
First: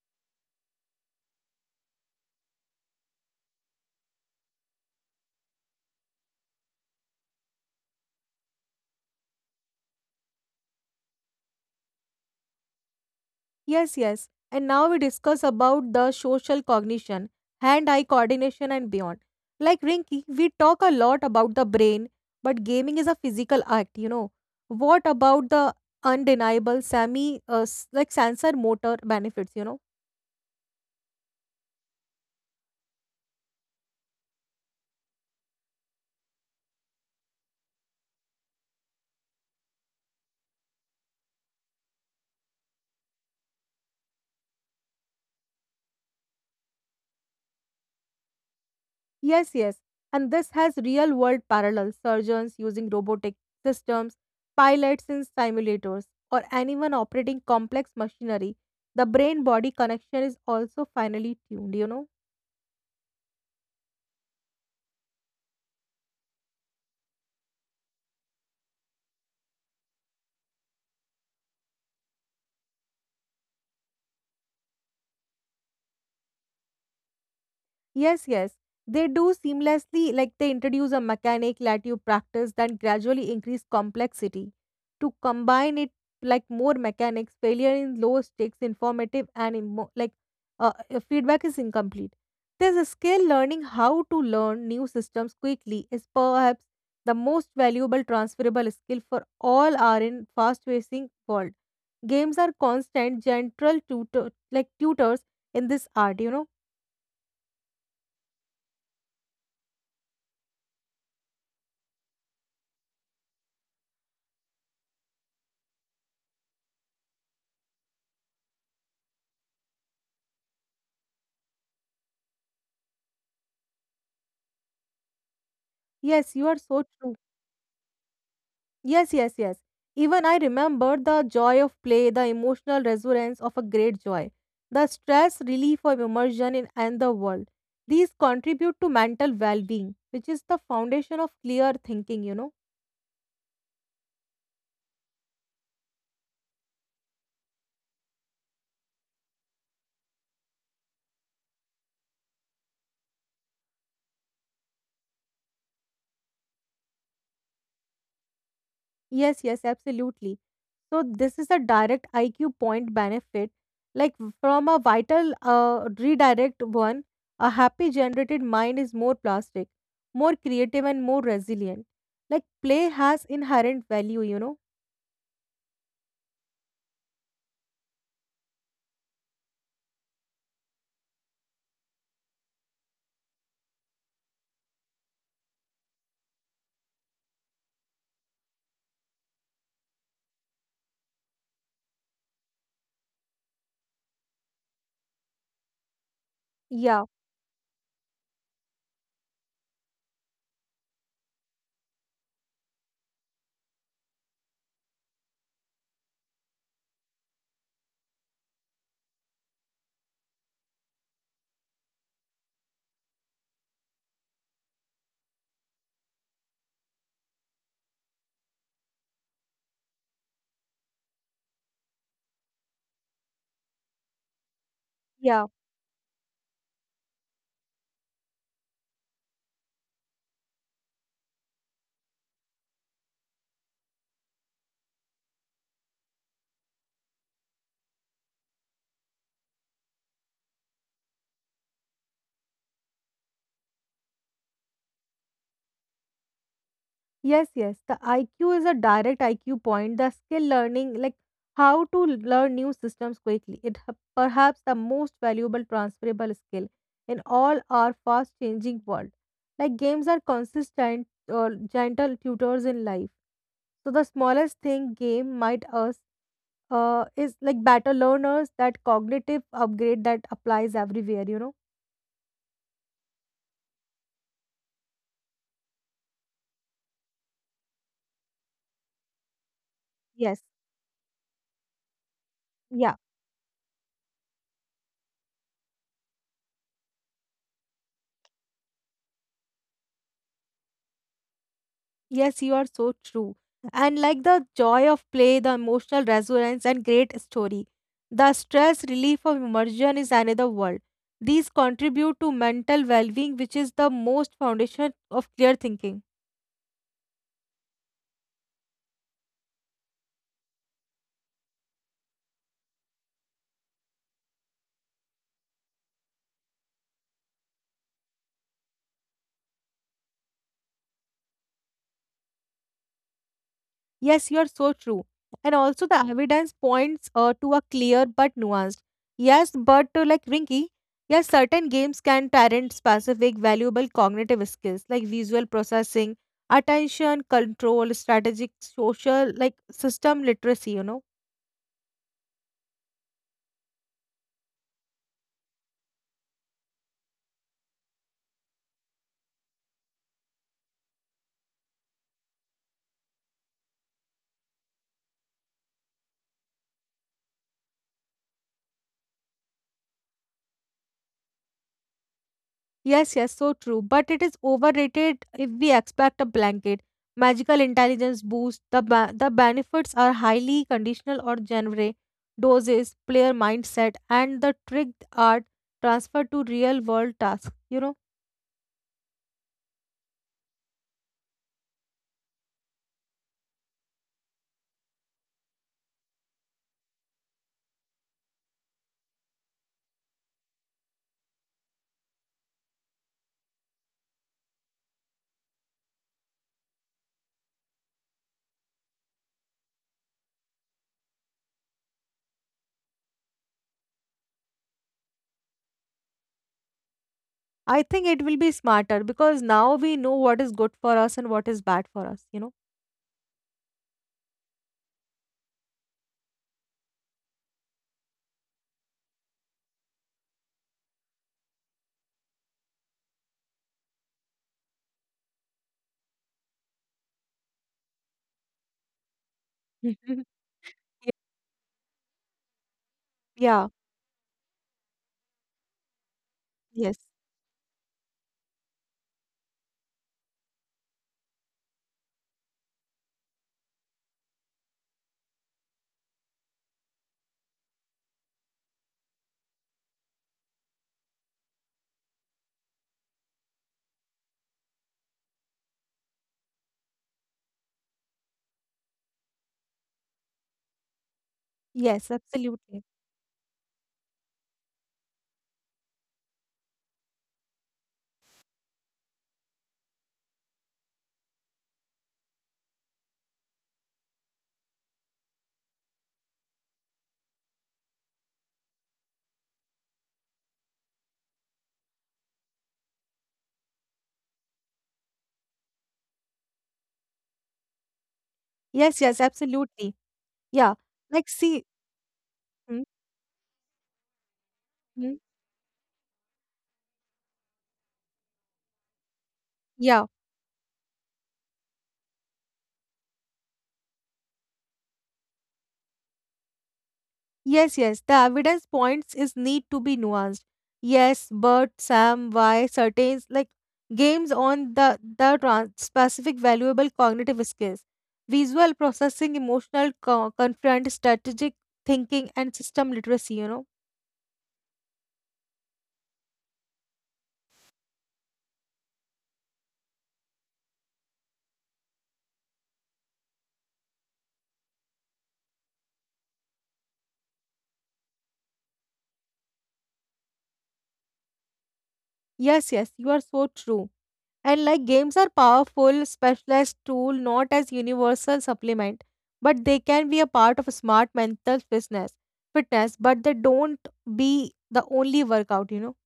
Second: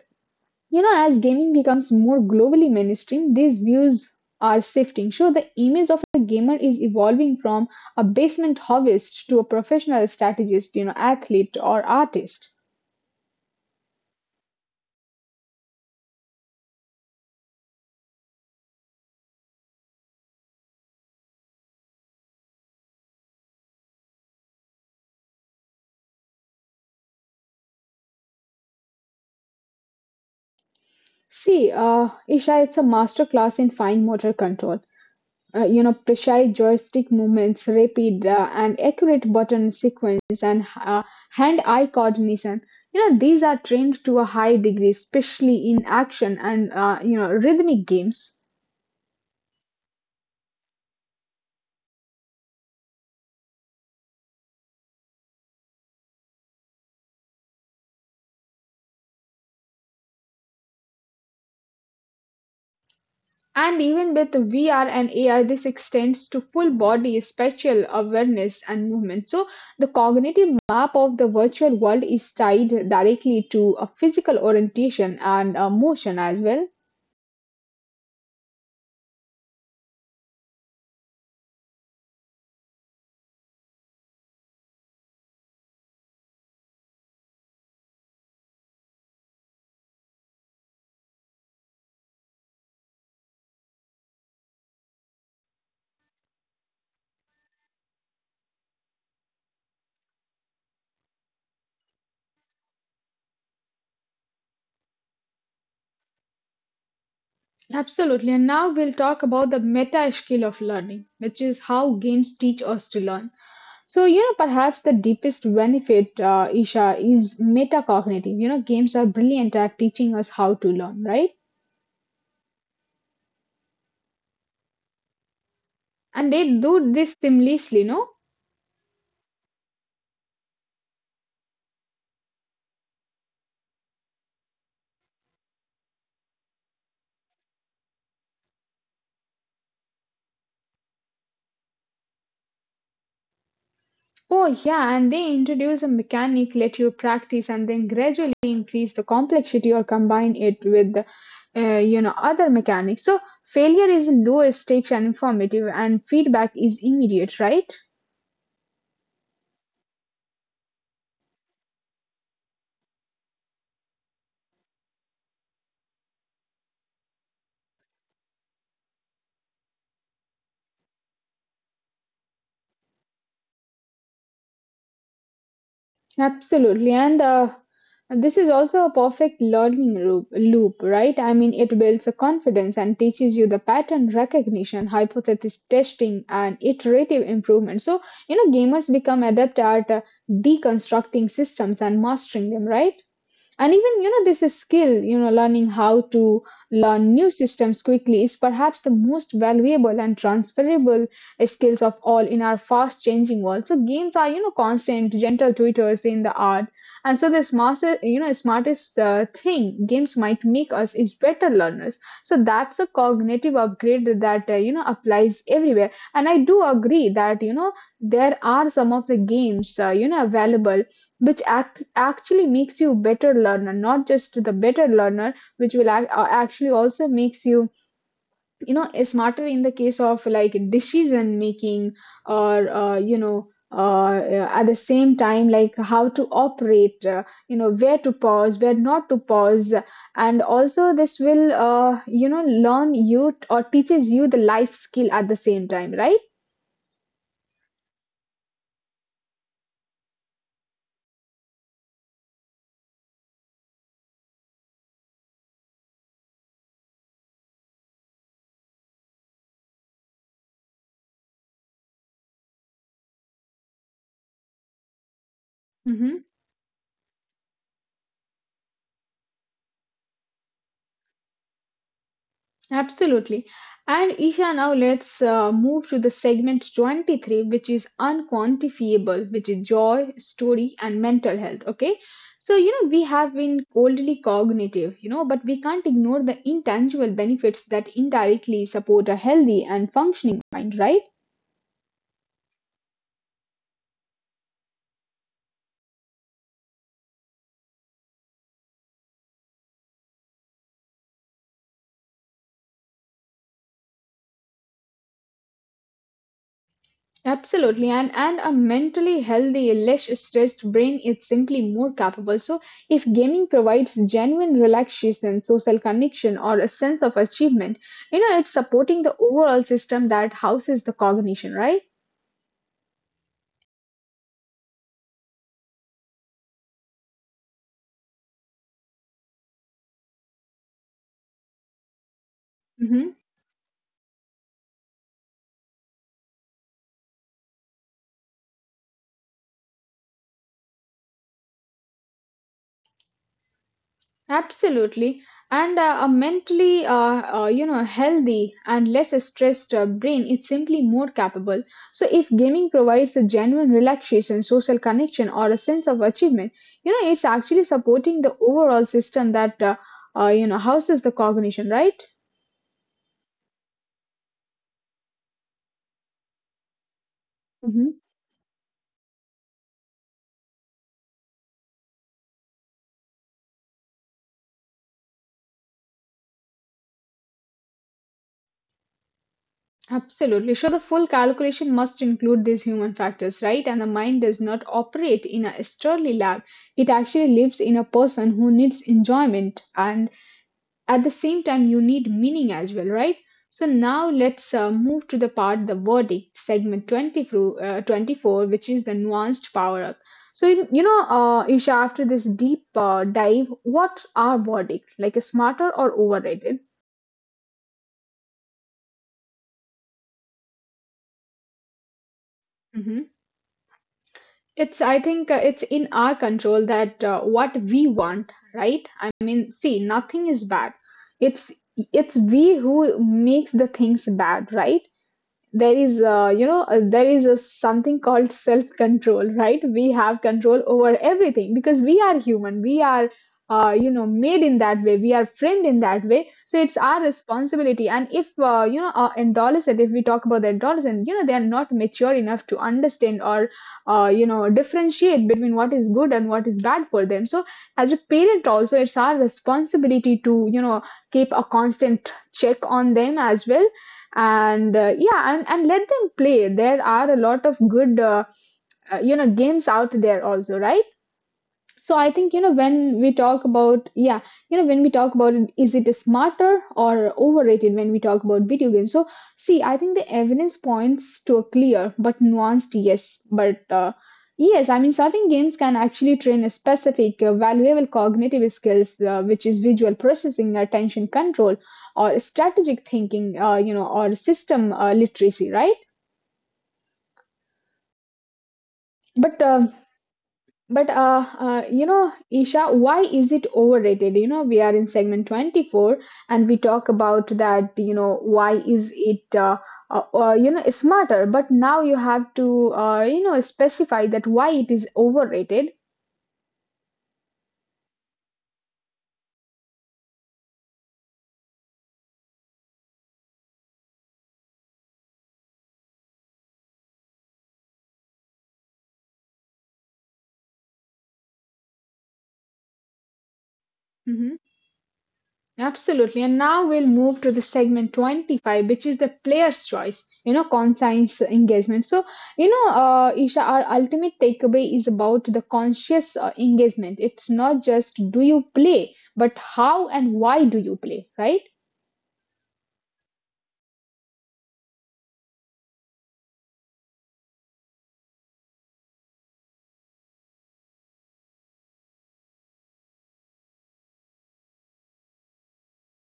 Speaker 1: you know, as gaming becomes more globally mainstream, these views are shifting. So the image of a gamer is evolving from a basement hobbyist to a professional strategist, you know, athlete or artist.
Speaker 2: Yes, yes. And now we discuss about the social cognition, hand-eye coordination and beyond. Like Rinky, we talk a lot about the brain, but gaming is a physical act, What about the undeniable semi like sensor motor benefits,
Speaker 1: See, Isha, it's a masterclass in fine motor control, you know, precise joystick movements, rapid and accurate button sequence, and hand eye coordination. You know, these are trained to a high degree, especially in action and, you know, rhythmic games.
Speaker 2: Yes, yes. And this has real-world parallels. Surgeons using robotic systems, pilots in simulators, or anyone operating complex machinery. The brain-body connection is also finely tuned,
Speaker 1: And even with VR and AI, this extends to full body spatial awareness and movement. So the cognitive map of the virtual world is tied directly to a physical orientation and motion as well.
Speaker 2: Yes, yes. They do seamlessly, like they introduce a mechanic, let you practice, then gradually increase complexity. To combine it like more mechanics, failure in low stakes, informative, and like feedback is incomplete. There's a skill learning how to learn new systems quickly is perhaps the most valuable transferable skill for all are in fast-paced world. Games are constant, gentle tutor like tutors in this art,
Speaker 1: Absolutely. And now we'll talk about the meta skill of learning, which is how games teach us to learn. So, you know, perhaps the deepest benefit, Isha, is metacognitive. You know, games are brilliant at teaching us how to learn, right?
Speaker 2: Yes,
Speaker 1: And
Speaker 2: you are
Speaker 1: they
Speaker 2: so
Speaker 1: do
Speaker 2: true.
Speaker 1: this seamlessly, no?
Speaker 2: Yes, yes, yes. Even I remember the joy of play, the emotional resonance of a great joy, the stress relief of immersion in another world. These contribute to mental well being, which is the foundation of clear thinking,
Speaker 1: Oh, yeah. And they introduce a mechanic, let you practice, and then gradually increase the complexity or combine it with, other mechanics. So failure is low stakes and informative, and feedback is immediate, right?
Speaker 2: Yes, yes, absolutely. So, this is a direct IQ point benefit, like from a vital redirect one. A happy generated mind is more plastic, more creative, and more resilient. Like play has inherent value,
Speaker 1: Absolutely. And this is also a perfect learning loop, right? I mean, it builds a confidence and teaches you the pattern recognition, hypothesis testing, and iterative improvement. So, you know, gamers become adept at deconstructing systems and mastering them, right? And even, you know, this is skill, you know, learning how to learn
Speaker 2: Yeah.
Speaker 1: new systems quickly is perhaps the most valuable and transferable skills of all in our fast changing world. So games are, you know, constant gentle tutors in the art. And so the smartest, you know, smartest thing games might make us is better learners. So that's a cognitive upgrade that, you know, applies everywhere. And I do agree that, you know, there are some of the games, you know, available which actually makes you a better learner, not just the better learner,
Speaker 2: Yeah.
Speaker 1: which will actually also makes you, you know, smarter in the case of like decision making or, you know, at the same time, like how to operate, you know, where to pause, where not to pause. And also this will, you know, learn you or teaches you the life skill at the same time, right?
Speaker 2: Yes, yes. The IQ is a direct IQ point. The skill learning, like how to learn new systems quickly, it perhaps the most valuable transferable skill in all our fast changing world. Like games are consistent or gentle tutors in life. So the smallest thing game might us
Speaker 1: Hmm.
Speaker 2: is like better learners that cognitive upgrade that applies everywhere,
Speaker 1: Absolutely. And Isha, now let's move to the segment 23, which is unquantifiable, which is joy,
Speaker 2: Yes.
Speaker 1: story, and mental health. Okay. So, you know,
Speaker 2: Yeah.
Speaker 1: we have been coldly cognitive, you know, but we can't ignore the intangible benefits that indirectly support a healthy and functioning mind, right?
Speaker 2: Yes, you are so true. And like the joy of play, the emotional resonance, and great story. The stress relief of immersion is another world. These contribute to mental well being, which is the most foundation of clear thinking.
Speaker 1: Absolutely. And a mentally healthy, less stressed brain is simply more capable. So if gaming provides genuine relaxation, social connection, or a sense of achievement, you know, it's supporting the overall system that houses the cognition, right?
Speaker 2: Yes, you're so true. And also, the evidence points to a clear but nuanced. Yes, but like Rinky, yes, certain games can parent
Speaker 1: Mhm.
Speaker 2: specific valuable cognitive skills like visual processing, attention, control, strategic, social, like system literacy,
Speaker 1: Absolutely. And a mentally, you know, healthy and less stressed brain is simply more capable. So if gaming provides a genuine relaxation, social connection, or a sense of achievement, you know, it's actually supporting the overall system that, houses the cognition, right?
Speaker 2: Yes, yes, so true. But it is overrated if we expect a blanket magical
Speaker 1: Hmm.
Speaker 2: intelligence boost. The the benefits are highly conditional or genre doses, player mindset, and the tricked art transferred to real world tasks.
Speaker 1: Absolutely. So the full calculation must include these human factors, right? And the mind does not operate in a sturdy lab. It actually lives in a person who needs enjoyment, and at the same time you need meaning as well, right? So now let's move to the part, the verdict segment 20 through, 24, which is the nuanced power up. So, you know, Isha, after this deep dive, what are verdict, like a smarter or overrated?
Speaker 2: I think it will be smarter because now we know what is good for us and what is bad for us. You know.
Speaker 1: Hmm, it's, I think, it's in our control that, what we want, right? I mean, see, nothing is bad. it's it's we who makes the things bad, right? There is, you know, there is a something called self control, right? We have control over
Speaker 2: Yeah.
Speaker 1: everything because we are human. We are,
Speaker 2: Yeah,
Speaker 1: you know, made in that way. We are framed in that way. So it's our
Speaker 2: yes.
Speaker 1: responsibility. And if, you know, adolescent, if we talk about the adolescent, you know, they are not mature enough to understand or, you know, differentiate between what is good and what is bad for them. So as a parent also, it's our responsibility to, you know, keep a constant check on them as well. And yeah, and let them play. There are a lot of good, you know, games out there also, right? So I
Speaker 2: Yes.
Speaker 1: think, you know,
Speaker 2: Absolutely.
Speaker 1: when we talk about, yeah, you know, when we talk about it, is it smarter or overrated when we talk about video games? So see, I think the evidence points to a clear but nuanced yes. But yes, I mean, certain games can actually train a specific valuable cognitive skills, which is visual processing, attention control, or strategic thinking, you know, or system literacy, right?
Speaker 2: Yes. Yes.
Speaker 1: But uh,
Speaker 2: Absolutely. Yeah.
Speaker 1: But uh,
Speaker 2: Like
Speaker 1: uh,
Speaker 2: see.
Speaker 1: you know, Isha, why is it overrated? You know, we are in
Speaker 2: Mm-hmm.
Speaker 1: segment 24, and we talk about that, you know, why is it, you know, smarter, but now you have to, you know, specify that why it is overrated.
Speaker 2: Yes, yes, the evidence points is need to be nuanced. Yes, but Sam, why certain like games on the specific valuable cognitive skills, visual processing, emotional confront, strategic thinking, and system literacy. You know.
Speaker 1: Mhm. Absolutely. And now we'll move to the segment 25, which is the player's choice, you know, conscience engagement. So, you know, Isha, our ultimate takeaway is about the conscious engagement. It's not just do you play, but how and why do you play, right?
Speaker 2: Yes, yes, you are so true. And like games are powerful, specialized tool, not as universal supplement, but they can be a part of smart mental fitness. Fitness, but they don't be the only workout. You know.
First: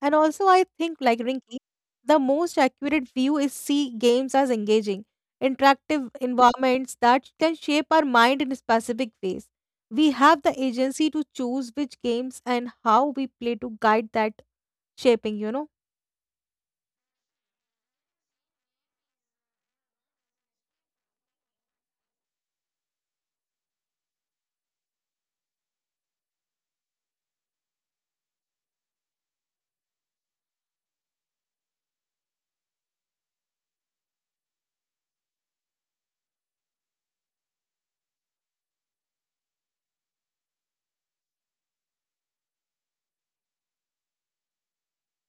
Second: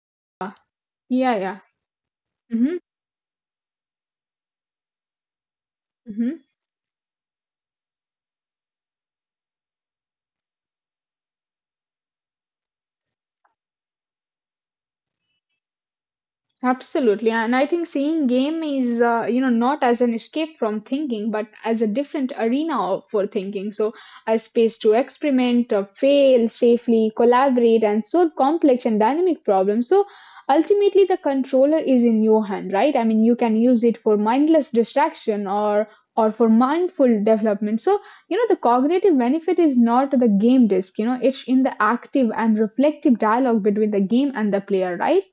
Speaker 2: And also, I think, like
Speaker 1: Yeah,
Speaker 2: Rinki,
Speaker 1: yeah.
Speaker 2: the most
Speaker 1: Mm-hmm.
Speaker 2: accurate view is see games as engaging, interactive
Speaker 1: Mm-hmm.
Speaker 2: environments that can shape our mind in specific ways. We have the agency to choose which games and how we play to guide that shaping,
Speaker 1: Absolutely. And I think seeing game is, you know, not as an escape from thinking, but as a different arena of- for thinking. So a space to experiment, fail safely, collaborate, and solve complex and dynamic problems. So ultimately, the controller is in your hand, right? I mean, you can use it for mindless distraction or for mindful development. So, you know, the cognitive benefit is not the game disc. You know, it's in the active and reflective dialogue between the game and the player, right?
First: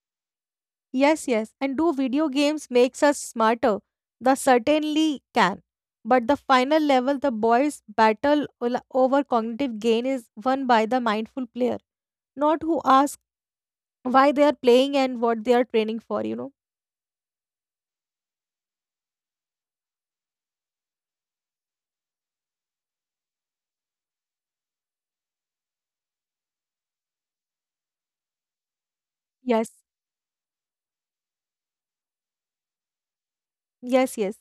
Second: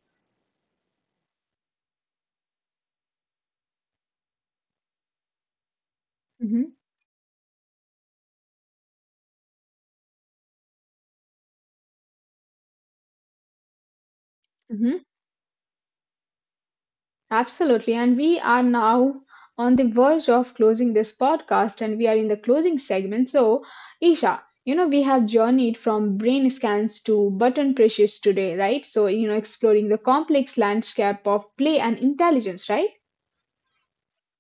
Speaker 2: Yes, yes. And do video games makes us smarter? The certainly can. But the
Speaker 1: Hmm.
Speaker 2: final level, the boys' battle over cognitive gain is won by the mindful player not who asks why they are playing
Speaker 1: Hmm.
Speaker 2: and what they are training for.
Speaker 1: Absolutely. And we are now on the verge of closing this podcast, and we are in the closing segment. So, Isha, you know, we have journeyed from brain scans to button pressures today, right? So, you know,
Speaker 2: Yes,
Speaker 1: exploring the complex landscape of play and intelligence, right?
Speaker 2: yes, yes.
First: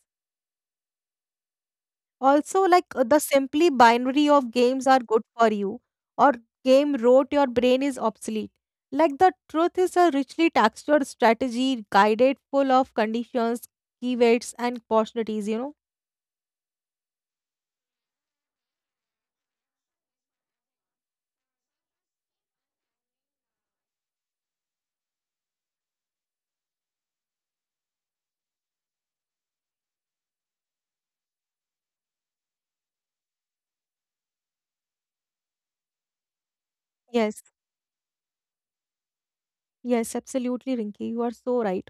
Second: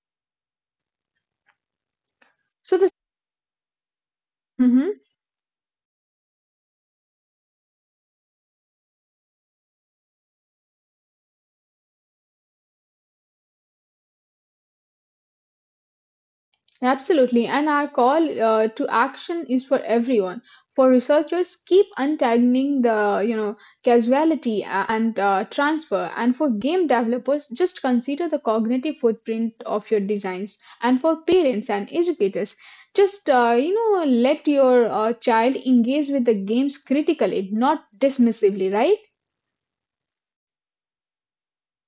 Speaker 1: So, the.
Speaker 2: Also, like the simply binary of
Speaker 1: Mhm.
Speaker 2: games are good for you or game wrote your brain is obsolete. Like the truth is a richly textured strategy guided full of conditions keywords and opportunities.
Speaker 1: Absolutely. And our call to action is for everyone. For researchers, keep untangling the, you know, casuality and transfer, and for game developers, just consider the cognitive footprint of your designs. And for parents and educators, just you know, let your child engage with the games
Speaker 2: yes,
Speaker 1: critically, not dismissively, right?
Speaker 2: yes, absolutely, Rinki. You are so right.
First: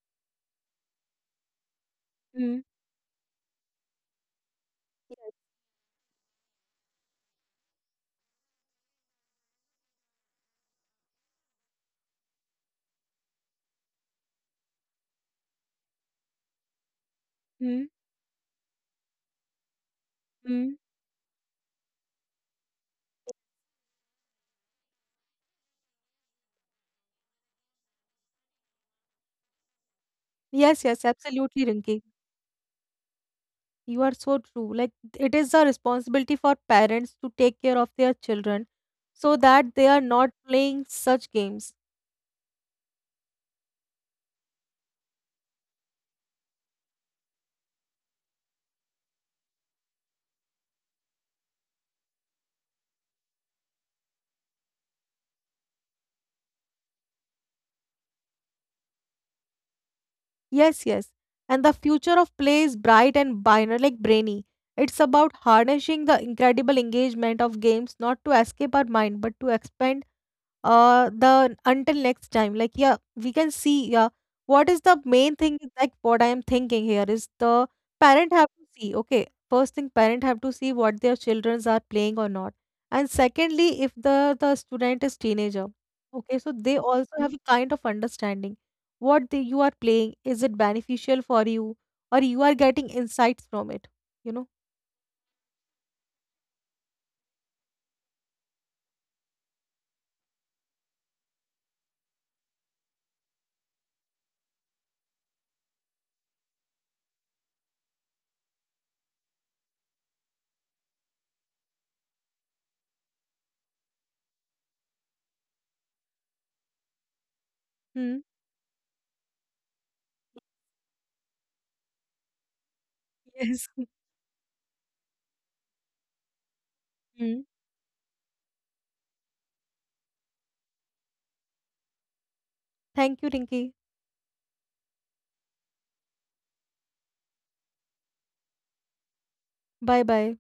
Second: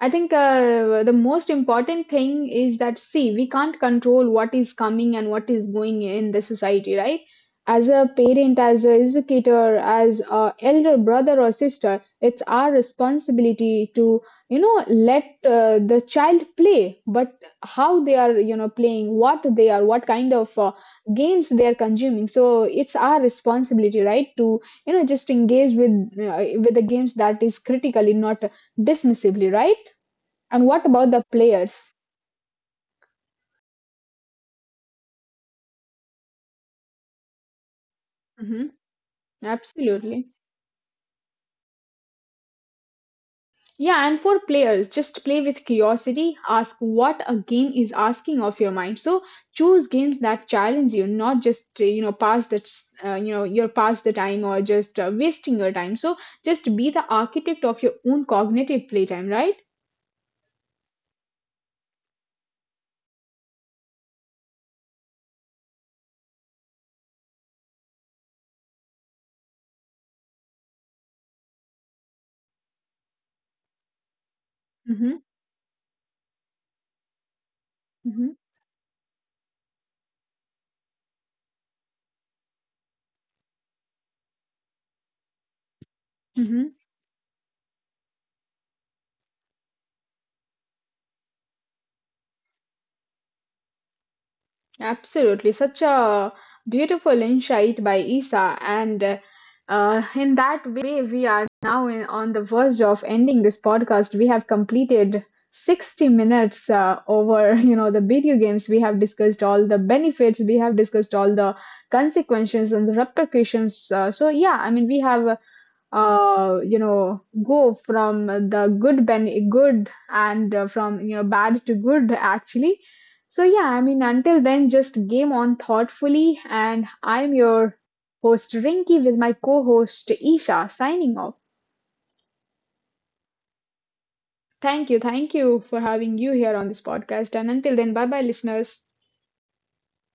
Speaker 1: I think the most important thing
Speaker 2: Mm.
Speaker 1: is that, see, we can't control what is coming and what is going in the society, right? As a parent, as a educator, as a elder brother or sister, it's our responsibility to, you know, let the child play, but
Speaker 2: Mm.
Speaker 1: how they are, you know, playing, what they are, what kind of,
Speaker 2: Mm.
Speaker 1: games they are consuming. So it's our responsibility, right, to, you know, just engage with the games that is critically, not dismissively, right? And
Speaker 2: Yes,
Speaker 1: what
Speaker 2: yes,
Speaker 1: about the
Speaker 2: absolutely,
Speaker 1: players?
Speaker 2: Rinki. You are so true. Like, it is a responsibility for parents to take care of their children
Speaker 1: Hmm.
Speaker 2: so that they are
Speaker 1: Absolutely.
Speaker 2: not playing such games.
Speaker 1: Yeah, and for players, just play with curiosity. Ask what a game is asking of your mind. So choose games that challenge you, not just, you know, pass that, you know, your pass the time or just wasting your time. So just be the architect of your own cognitive playtime, right?
Speaker 2: Yes, yes. And the future of play is bright and binary, like brainy. It's about harnessing the incredible engagement of games, not to escape our mind, but to expand the until next time like yeah we can see. Yeah, what is the
Speaker 1: Hmm.
Speaker 2: main thing is, like what I am thinking here is the parent
Speaker 1: Hmm.
Speaker 2: have to see okay first thing parent have to see what their childrens are playing or not. And secondly if the student is teenager, okay, so they
Speaker 1: Hmm.
Speaker 2: also have a kind of understanding what they, you are playing is it beneficial for you, or you are getting insights from it, you know
Speaker 1: Absolutely, such a beautiful insight by Isa. And in that way, we are now in, on the verge of ending this podcast. We have completed 60 minutes over you know, the video games. We have discussed all the benefits, we have discussed all the consequences and the repercussions. So yeah, I mean, we have, you know, go
Speaker 2: hmm.
Speaker 1: from the good and, from, you know, bad to good actually.
Speaker 2: Yes.
Speaker 1: So yeah, I mean, until then, just game on thoughtfully. And
Speaker 2: Hmm.
Speaker 1: I'm your host Rinky with my co-host Isha signing off.
Speaker 2: Thank you, Rinki.
Speaker 1: Thank you. Thank you for having you here on this podcast. And until then, bye bye listeners.
Speaker 2: Bye bye.